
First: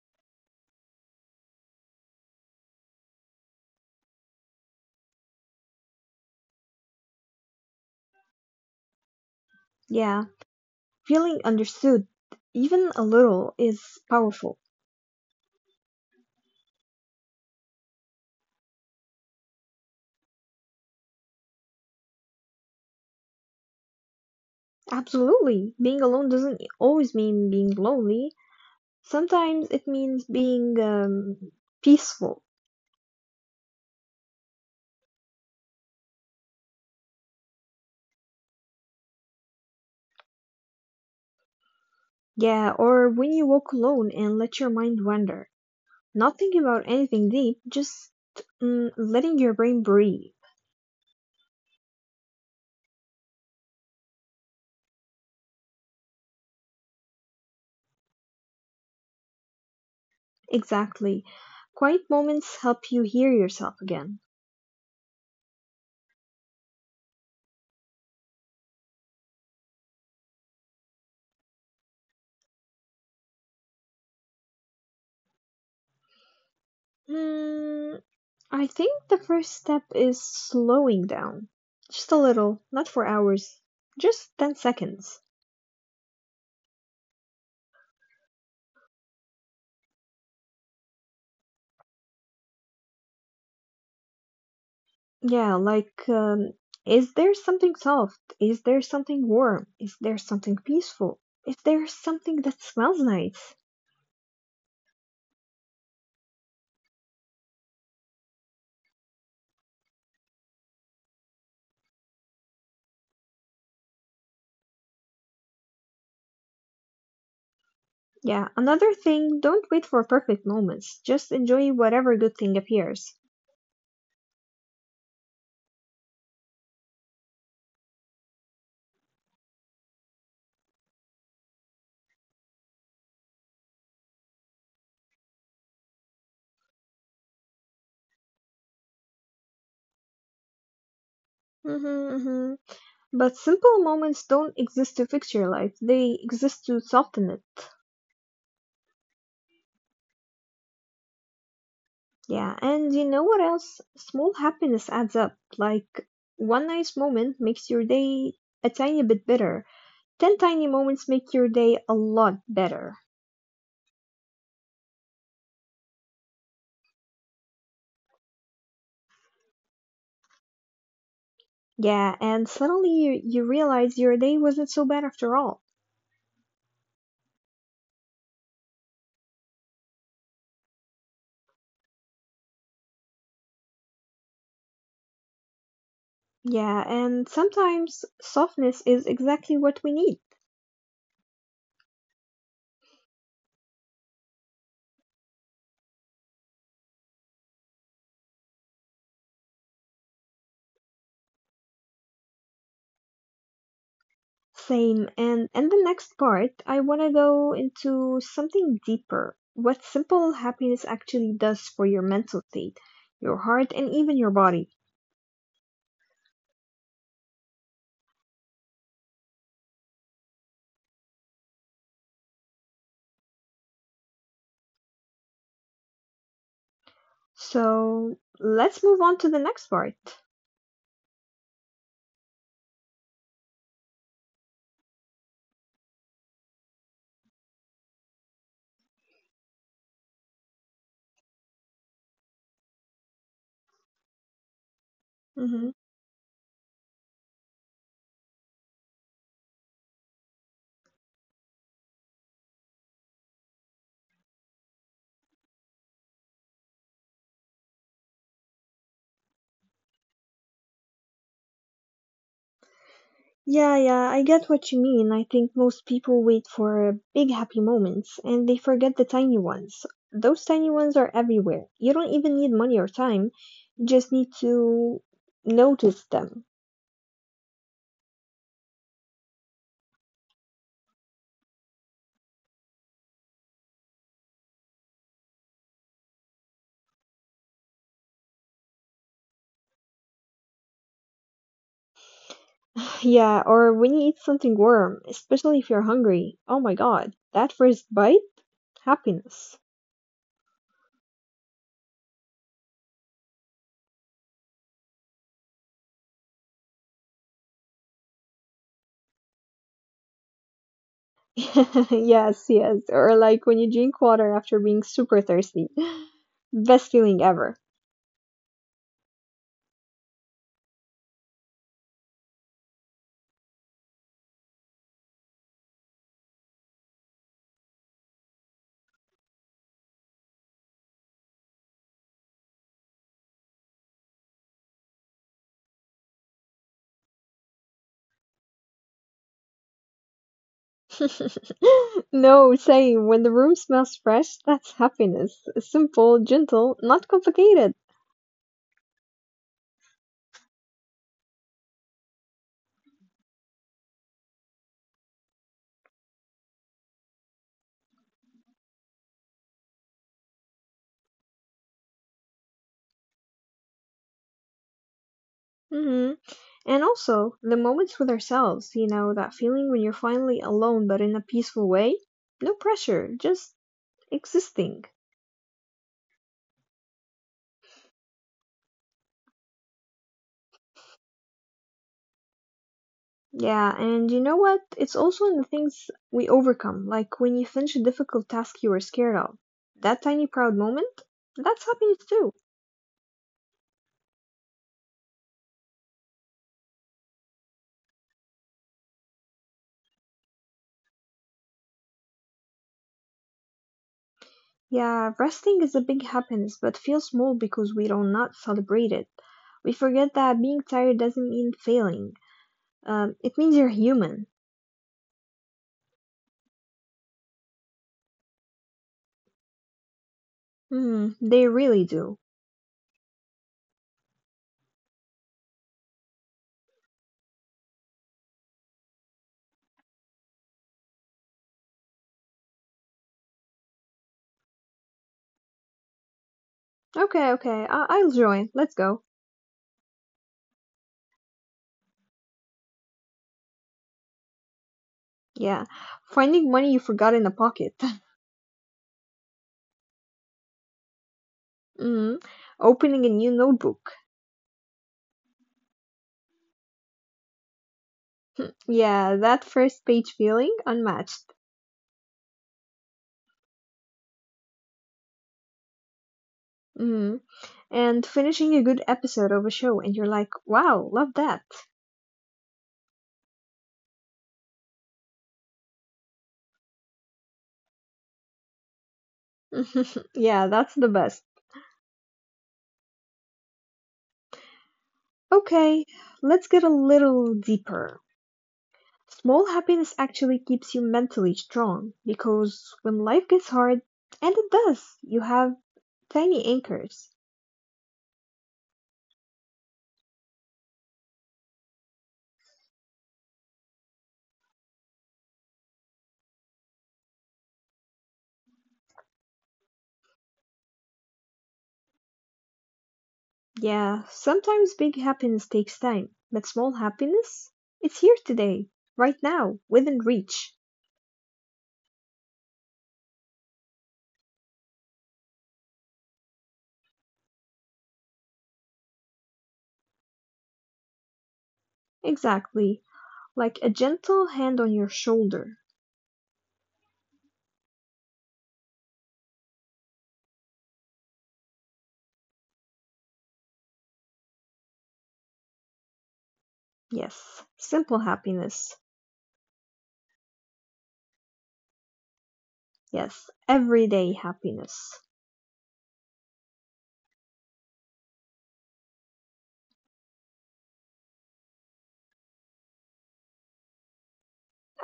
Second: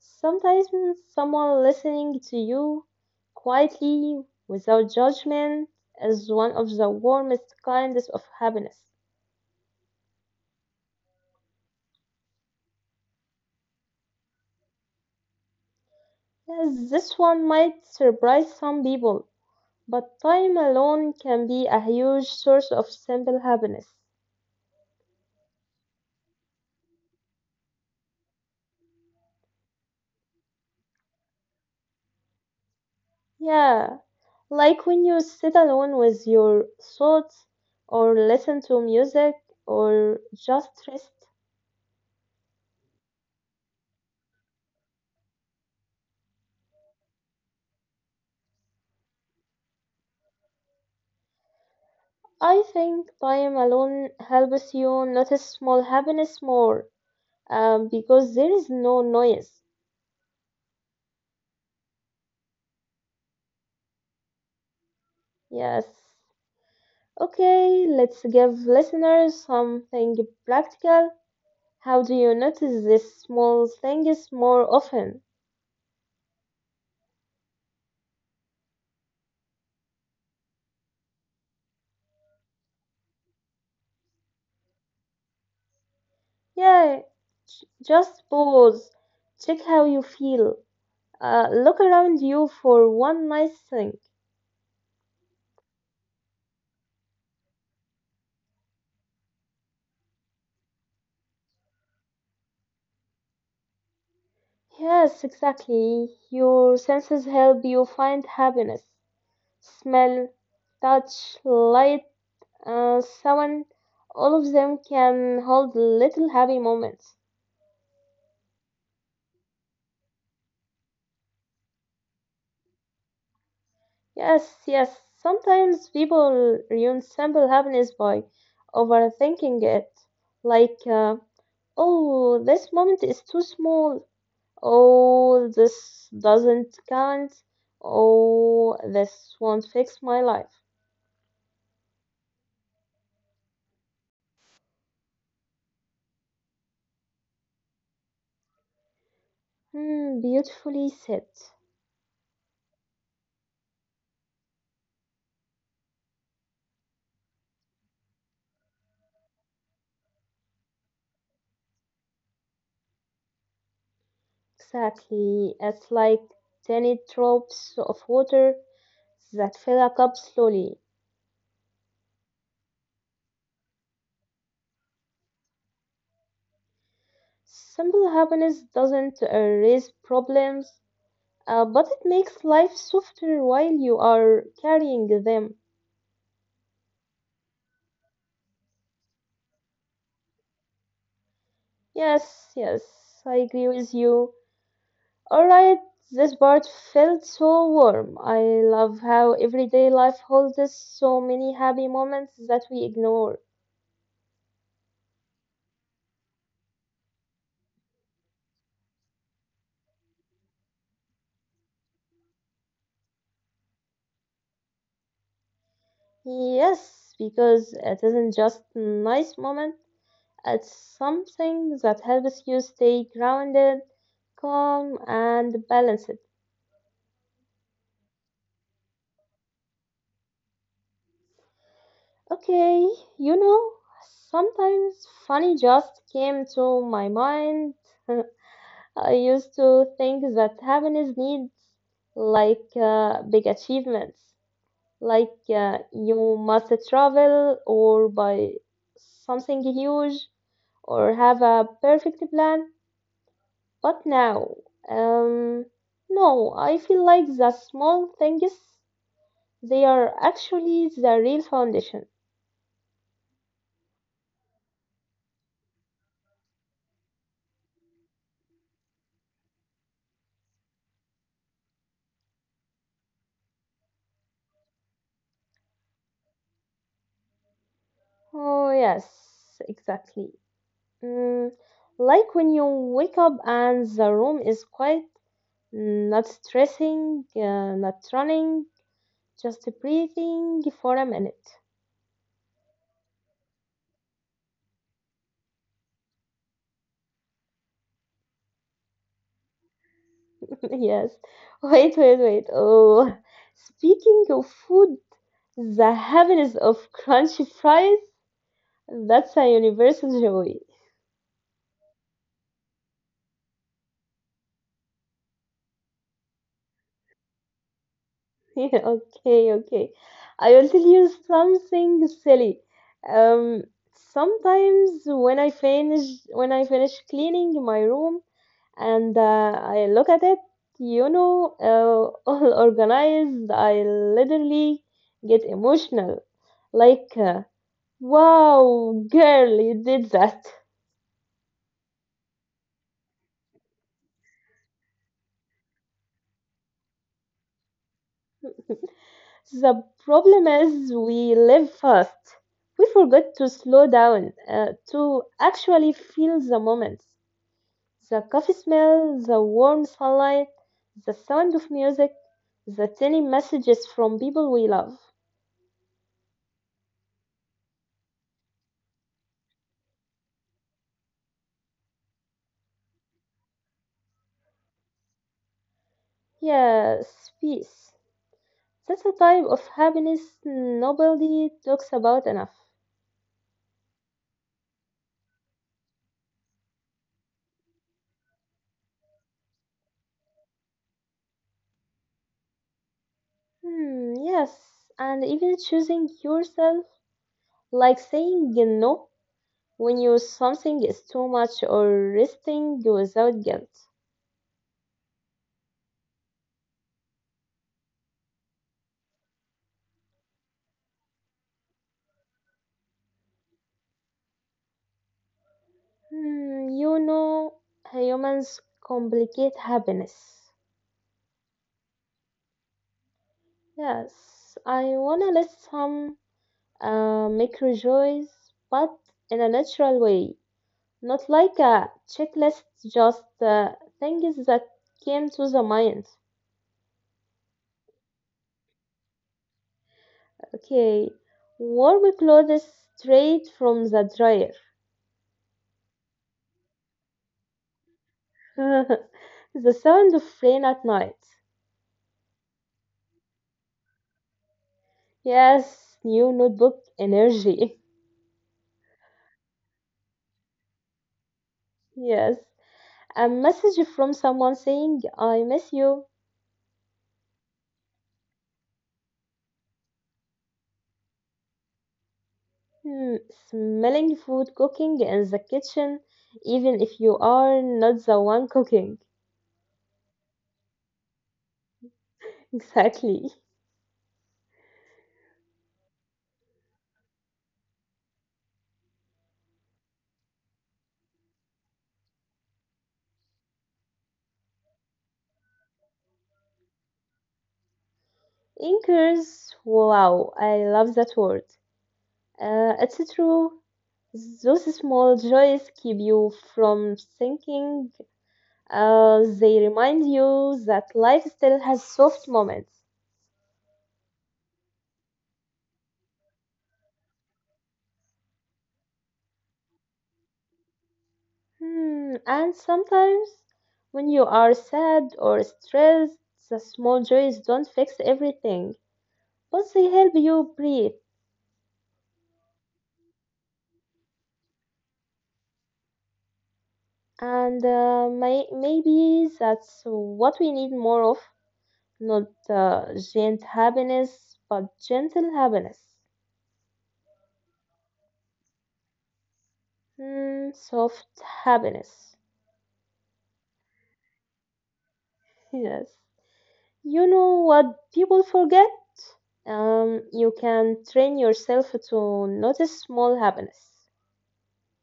Speaker 1: Sometimes someone listening to you quietly, without judgment, is one of the warmest kinds of happiness.
Speaker 2: Yeah, feeling understood, even a little, is powerful.
Speaker 1: Yes, this one might surprise some people, but time alone can be a huge source of simple happiness.
Speaker 2: Absolutely, being alone doesn't always mean being lonely. Sometimes it means being peaceful.
Speaker 1: Yeah, like when you sit alone with your thoughts, or listen to music, or just rest.
Speaker 2: Yeah, or when you walk alone and let your mind wander. Not thinking about anything deep, just letting your brain breathe.
Speaker 1: I think time alone helps you notice small happiness more because there is no noise.
Speaker 2: Exactly. Quiet moments help you hear yourself again.
Speaker 1: Yes. Okay, let's give listeners something practical. How do you notice these small things more often?
Speaker 2: Mm, I think the first step is slowing down. Just a little, not for hours, just 10 seconds.
Speaker 1: Yeah, just pause. Check how you feel. Look around you for one nice thing.
Speaker 2: Yeah, like, is there something soft? Is there something warm? Is there something peaceful? Is there something that smells nice?
Speaker 1: Yes, exactly. Your senses help you find happiness. Smell, touch, light, sound, all of them can hold little happy moments.
Speaker 2: Yeah, another thing, don't wait for perfect moments. Just enjoy whatever good thing appears.
Speaker 1: Yes, yes, sometimes people ruin simple happiness by overthinking it. Like, oh, this moment is too small. Oh, this doesn't count. Oh, this won't fix my life.
Speaker 2: Mm-hmm, mm-hmm. But simple moments don't exist to fix your life, they exist to soften it.
Speaker 1: Hmm, beautifully said.
Speaker 2: Yeah, and you know what else? Small happiness adds up. Like, one nice moment makes your day a tiny bit better. 10 tiny moments make your day a lot better.
Speaker 1: Exactly. It's like tiny drops of water that fill a cup slowly.
Speaker 2: Yeah, and suddenly you realize your day wasn't so bad after all.
Speaker 1: Simple happiness doesn't erase problems, but it makes life softer while you are carrying them.
Speaker 2: Yeah, and sometimes softness is exactly what we need.
Speaker 1: Yes, yes, I agree with you. Alright, this part felt so warm. I love how everyday life holds us so many happy moments that we ignore.
Speaker 2: Same, and in the next part, I want to go into something deeper, what simple happiness actually does for your mental state, your heart, and even your body.
Speaker 1: Yes, because it isn't just nice moment. It's something that helps you stay grounded, calm, and balanced.
Speaker 2: So let's move on to the next part.
Speaker 1: Okay, you know, sometimes funny just came to my mind. <laughs> I used to think that happiness needs like big achievements, like
Speaker 2: Mhm.
Speaker 1: you must travel or buy something huge or have a perfect plan. But now, um, no, I feel like the small things, they are actually the real foundation.
Speaker 2: Yeah, yeah, I get what you mean. I think most people wait for big happy moments and they forget the tiny ones. Those tiny ones are everywhere. You don't even need money or time, you just need to notice them.
Speaker 1: Oh, yes, exactly. Mm, like when you wake up and the room is quiet, not stressing, not running, just breathing for a minute.
Speaker 2: <sighs> Yeah, or when you eat something warm, especially if you're hungry. Oh my God, that first bite? Happiness.
Speaker 1: <laughs> Yes. Wait, wait, wait. Oh, speaking of food, the heaviness of <laughs> crunchy fries, that's a universal joy.
Speaker 2: <laughs> Yes, yes. Or like when you drink water after being super thirsty. <gasps> <laughs> Best feeling ever.
Speaker 1: <laughs> Okay, okay. I will tell you something silly. Um, Sometimes when I finish cleaning my room and I look at it, you know, <laughs> all organized, I literally get emotional. Like, wow, girl, you did that.
Speaker 2: <laughs> No, same. When the room smells fresh, that's happiness. Simple, gentle, not complicated.
Speaker 1: The problem is we live fast. We forget to slow down, to actually feel the moment. The coffee smell, the warm sunlight, the sound of music, the tiny messages from people we love.
Speaker 2: Hmm. And also, the moments with ourselves, you know, that feeling when you're finally alone but in a peaceful way. No pressure, just existing.
Speaker 1: Yes, peace. That's a type of happiness nobody talks about enough.
Speaker 2: Yeah, and you know what? It's also in the things we overcome, like when you finish a difficult task you were scared of. That tiny proud moment, that's happiness too.
Speaker 1: Hmm, yes, and even choosing yourself, like saying no when you something is too much or resting without guilt.
Speaker 2: Yeah, resting is a big happiness, but feels small because we do not celebrate it. We forget that being tired doesn't mean failing. It means you're human.
Speaker 1: Hmm, you know, humans complicate happiness.
Speaker 2: Hmm, they really do.
Speaker 1: Yes, I wanna list some make rejoice, but in a natural way, not like a checklist, just things that came to the mind.
Speaker 2: Okay, okay, I'll join. Let's go.
Speaker 1: Okay, warm clothes straight from the dryer.
Speaker 2: Yeah, finding money you forgot in a pocket. <laughs>
Speaker 1: <laughs> The sound of rain at night.
Speaker 2: Mm, opening a new notebook.
Speaker 1: Yes, new notebook energy. <laughs>
Speaker 2: Yeah, that first page feeling, unmatched.
Speaker 1: Yes, a message from someone saying, I miss you.
Speaker 2: Mm, and finishing a good episode of a show, and you're like, wow, love that.
Speaker 1: Hmm, smelling food cooking in the kitchen, even if you are not the one cooking.
Speaker 2: <laughs> Yeah, that's the best.
Speaker 1: Exactly.
Speaker 2: Okay, let's get a little deeper. Small happiness actually keeps you mentally strong because when life gets hard, and it does, you have tiny anchors.
Speaker 1: Anchors, wow, I love that word. It's true. Those small joys keep you from sinking. They remind you that life still has soft moments.
Speaker 2: Yeah, sometimes big happiness takes time, but small happiness? It's here today, right now, within reach.
Speaker 1: Hmm, and sometimes when you are sad or stressed, the small joys don't fix everything, but they help you breathe.
Speaker 2: Exactly, like a gentle hand on your shoulder.
Speaker 1: And maybe that's what we need more of. Not giant happiness, but gentle happiness.
Speaker 2: Yes, simple happiness.
Speaker 1: Hmm, soft happiness.
Speaker 2: Yes, everyday happiness.
Speaker 1: <laughs> Yes. You know what people forget? You can train yourself to notice small happiness.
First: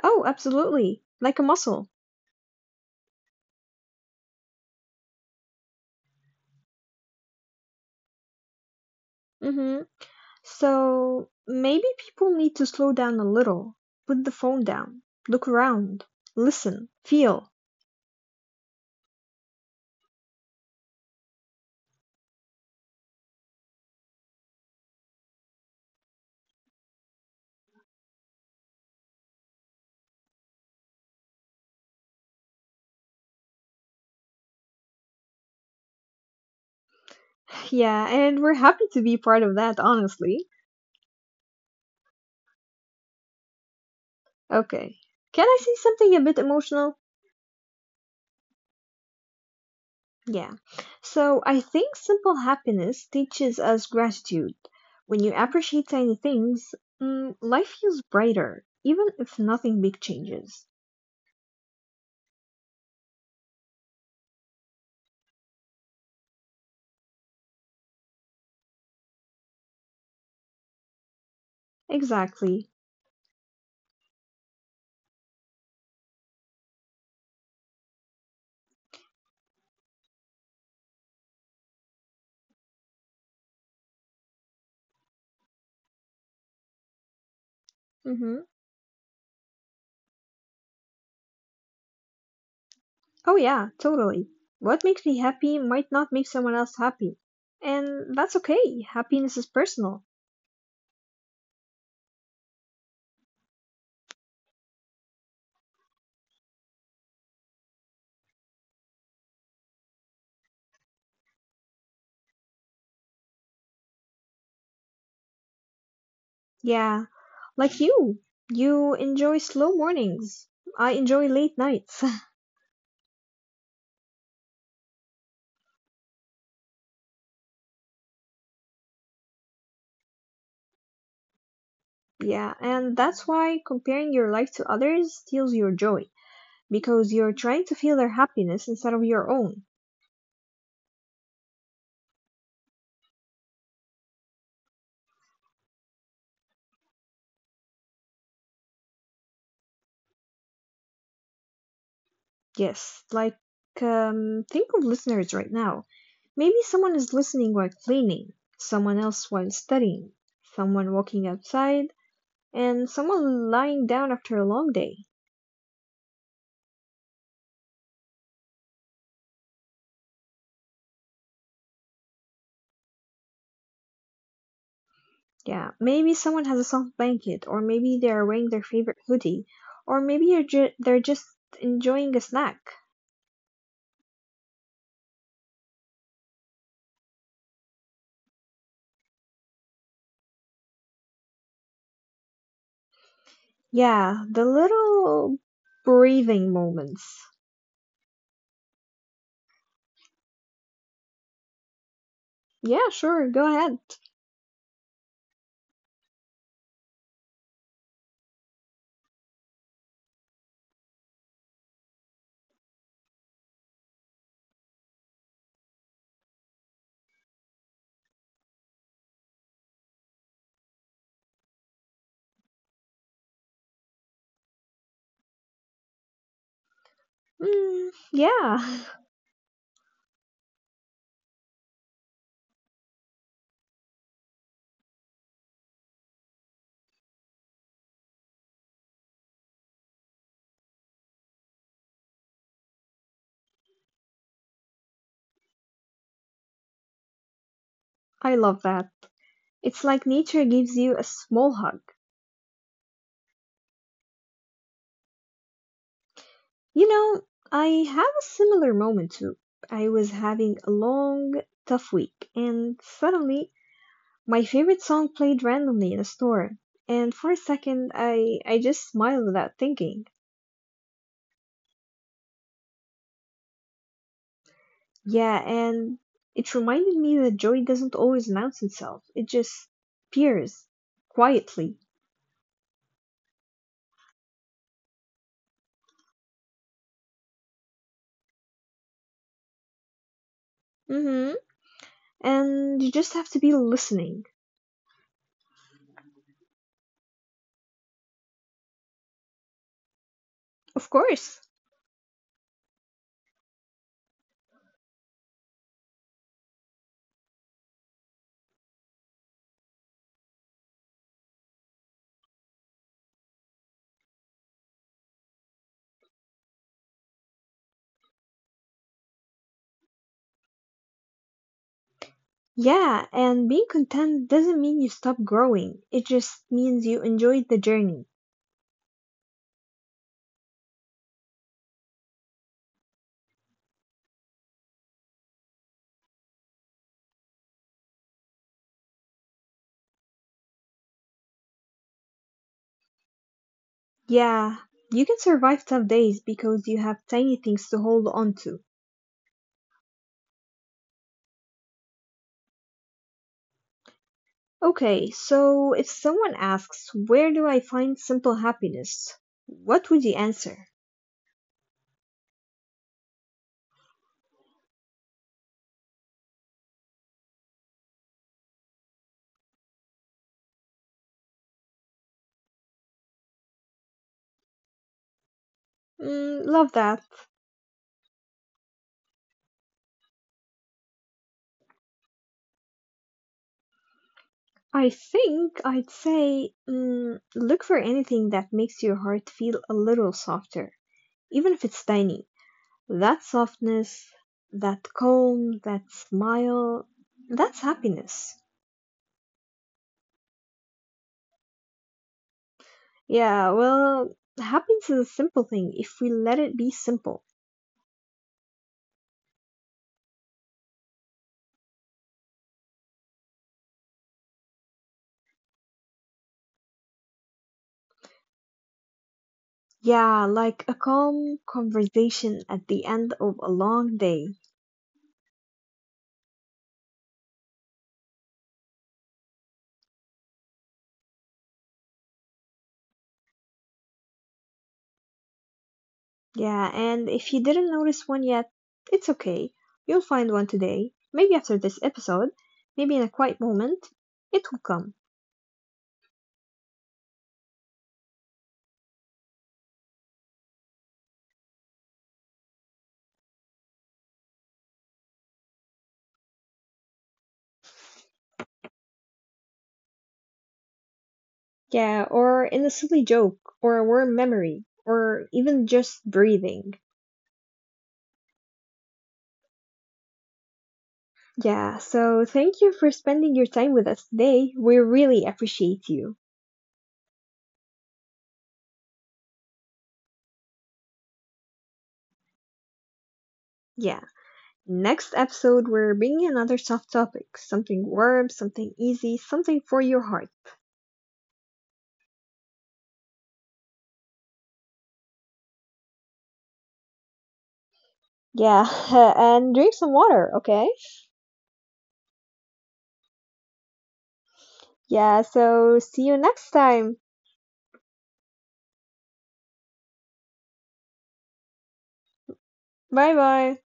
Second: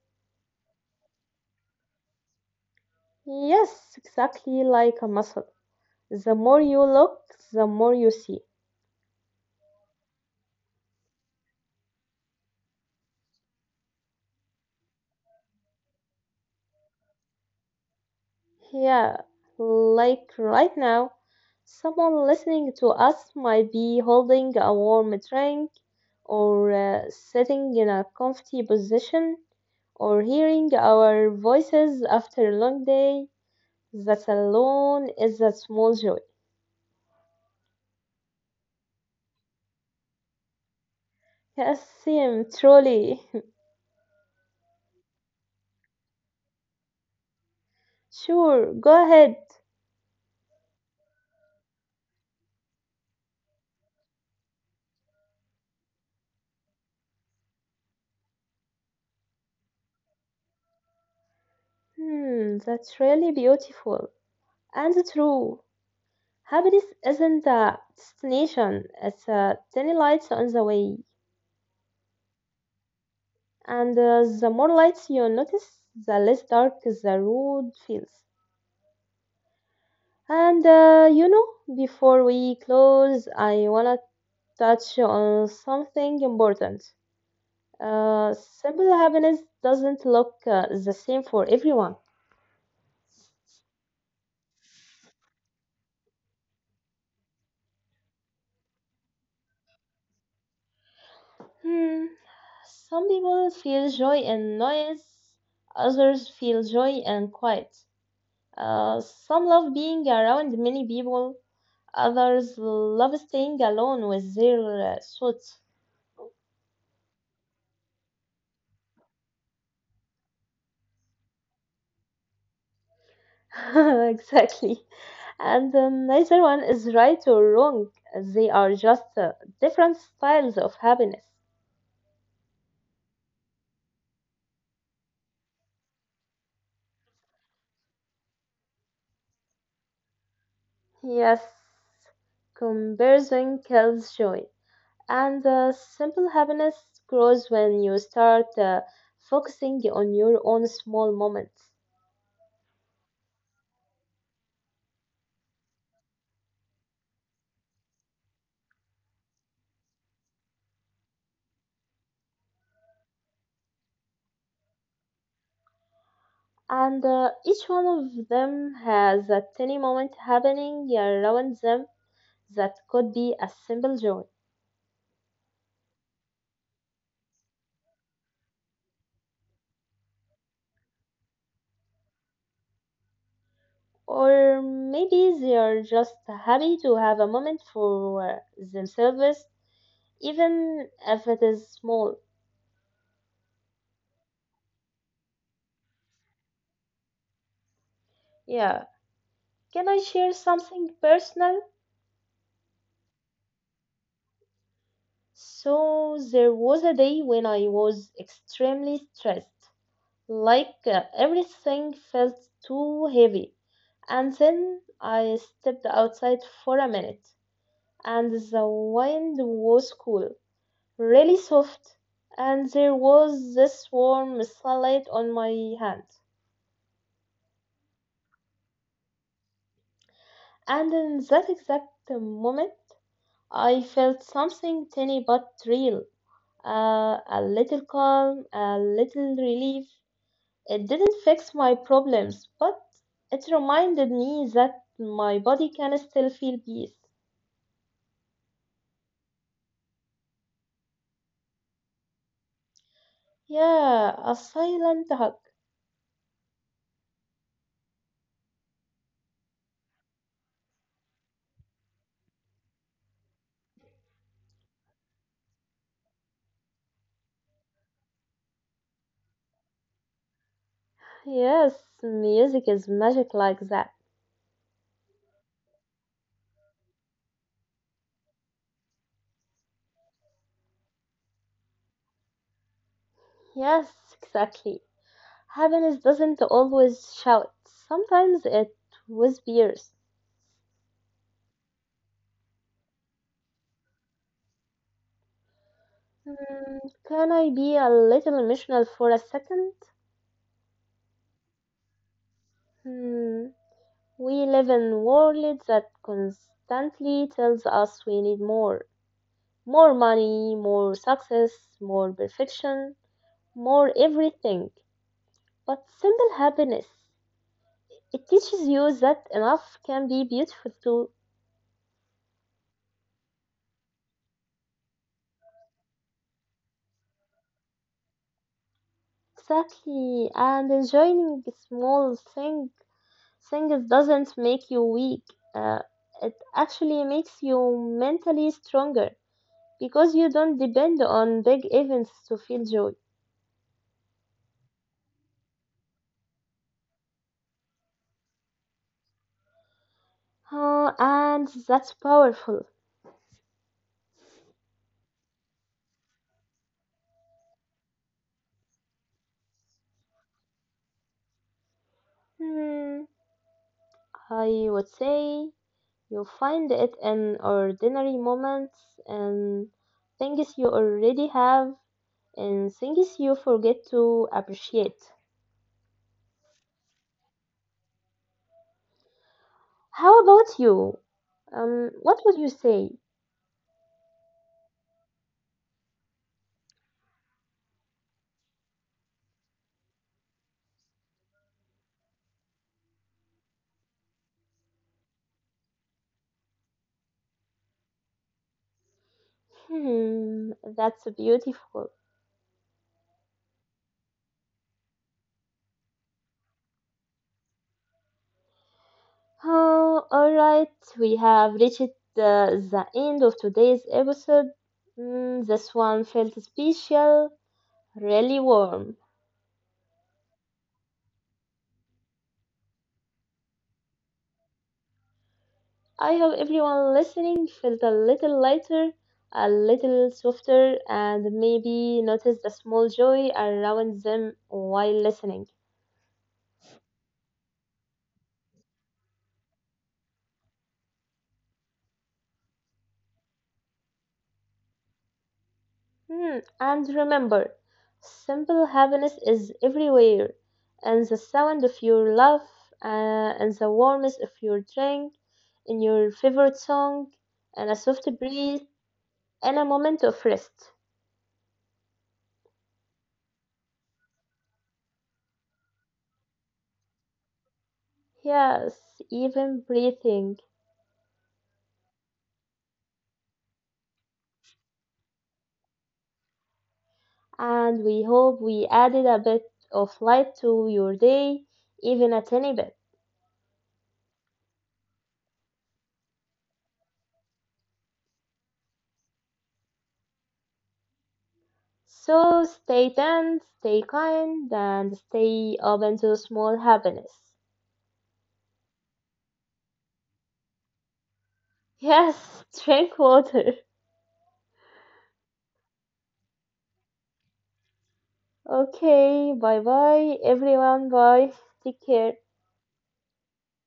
Speaker 2: Oh, absolutely, like a muscle.
Speaker 1: Yes, exactly like a muscle. The more you look, the more you see.
Speaker 2: Mm hmm. So maybe people need to slow down a little, put the phone down, look around, listen, feel. <laughs>
Speaker 1: Yeah, like right now, someone listening to us might be holding a warm drink or sitting in a comfy position, or hearing our voices after a long day. That alone is a small joy.
Speaker 2: Yeah, and we're happy to be part of that, honestly.
Speaker 1: Yes, Sim, truly. <laughs>
Speaker 2: Okay, can I say something a bit emotional?
Speaker 1: Sure, go ahead.
Speaker 2: Yeah. So I think simple happiness teaches us gratitude. When you appreciate tiny things, mm, life feels brighter, even if nothing big changes.
Speaker 1: Hmm, that's really beautiful and true. Happiness isn't a destination, it's a tiny light on the way.
Speaker 2: Exactly.
Speaker 1: And the more lights you notice, the less dark the road feels. And you know, before we close, I wanna touch on something important. Uh,
Speaker 2: Hmm.
Speaker 1: Simple happiness doesn't look the same for everyone.
Speaker 2: Oh yeah, totally. What makes me happy might not make someone else happy. And that's okay. Happiness is personal.
Speaker 1: Hmm. Some people feel joy in noise, others feel joy in quiet. Some love being around many people, others love staying alone with their thoughts.
Speaker 2: Yeah, like you. You enjoy slow mornings. I enjoy late nights.
Speaker 1: <laughs> Exactly. And neither one is right or wrong. They are just different styles of happiness.
Speaker 2: <laughs> Yeah, and that's why comparing your life to others steals your joy. Because you're trying to feel their happiness instead of your own.
Speaker 1: Yes, comparison kills joy. And simple happiness grows when you start focusing on your own small moments.
Speaker 2: Yes, like, think of listeners right now. Maybe someone is listening while cleaning, someone else while studying, someone walking outside, and someone lying down after a long day.
Speaker 1: And each one of them has a tiny moment happening around them that could be a simple joy.
Speaker 2: Yeah, maybe someone has a soft blanket, or maybe they are wearing their favorite hoodie, or they're just enjoying a snack.
Speaker 1: Or maybe they are just happy to have a moment for themselves, even if it is small.
Speaker 2: Yeah, the little breathing moments.
Speaker 1: Yeah. Can I share something personal?
Speaker 2: Yeah, sure, go ahead.
Speaker 1: So, there was a day when I was extremely stressed. Like everything felt too heavy. And then I stepped outside for a minute, and the wind was cool. Really soft, and there was this warm sunlight on my hand.
Speaker 2: Mm, yeah,
Speaker 1: And in that exact moment, I felt something tiny but real. A little calm, a little relief. It didn't fix my problems, but it reminded me that my body can still feel peace.
Speaker 2: <laughs> I love that. It's like nature gives you a small hug.
Speaker 1: Yeah, a silent hug.
Speaker 2: You know, I have a similar moment too. I was having a long, tough week, and suddenly my favorite song played randomly in a store, and for a second I just smiled without thinking.
Speaker 1: Yes, music is magic like that.
Speaker 2: Yeah, and it reminded me that joy doesn't always announce itself. It just appears quietly.
Speaker 1: Yes, exactly. Happiness doesn't always shout. Sometimes it whispers.
Speaker 2: Mm-hmm. And you just have to be listening.
Speaker 1: Hmm, can I be a little emotional for a second?
Speaker 2: Of course.
Speaker 1: Hmm, we live in a world that constantly tells us we need more. More money, more success, more perfection, more everything. But simple happiness, it teaches you that enough can be beautiful too.
Speaker 2: Yeah, and being content doesn't mean you stop growing. It just means you enjoyed the journey.
Speaker 1: Exactly, and enjoying small things. Things doesn't make you weak. Uh, it actually makes you mentally stronger because you don't depend on big events to feel joy.
Speaker 2: Yeah, you can survive tough days because you have tiny things to hold on to.
Speaker 1: And that's powerful.
Speaker 2: Okay, so if someone asks, where do I find simple happiness? What would you answer?
Speaker 1: Hmm, I would say you find it in ordinary moments and things you already have and things you forget to appreciate.
Speaker 2: Mm, love that.
Speaker 1: How about you? What would you say?
Speaker 2: I think I'd say mm, look for anything that makes your heart feel a little softer, even if it's tiny. That softness, that calm, that smile, that's happiness.
Speaker 1: Hmm, that's beautiful.
Speaker 2: Yeah, well, happiness is a simple thing if we let it be simple.
Speaker 1: Oh, all right, we have reached the end of today's episode. Mm, this one felt special, really warm.
Speaker 2: Yeah, like a calm conversation at the end of a long day.
Speaker 1: I hope everyone listening felt a little lighter, a little softer, and maybe noticed the small joy around them while listening.
Speaker 2: Yeah, and if you didn't notice one yet, it's okay. You'll find one today. Maybe after this episode, maybe in a quiet moment, it will come.
Speaker 1: Hmm, and remember, simple happiness is everywhere, and the sound of your laugh, uh, and the warmth of your drink, in your favorite song, and a soft breeze, and a moment of rest.
Speaker 2: Yeah, or in a silly joke, or a warm memory, or even just breathing.
Speaker 1: Yes, even breathing.
Speaker 2: Yeah, so thank you for spending your time with us today. We really appreciate you.
Speaker 1: And we hope we added a bit of light to your day, even a tiny bit.
Speaker 2: Yeah. Next episode, we're bringing another soft topic, something warm, something easy, something for your heart.
Speaker 1: So stay tuned, stay kind, and stay open to small happiness.
Speaker 2: Yeah, <laughs> and drink some water, okay?
Speaker 1: Yes, drink water.
Speaker 2: Yeah, so see you next time.
Speaker 1: Okay, bye bye everyone. Bye. Take care.
Speaker 2: Bye bye.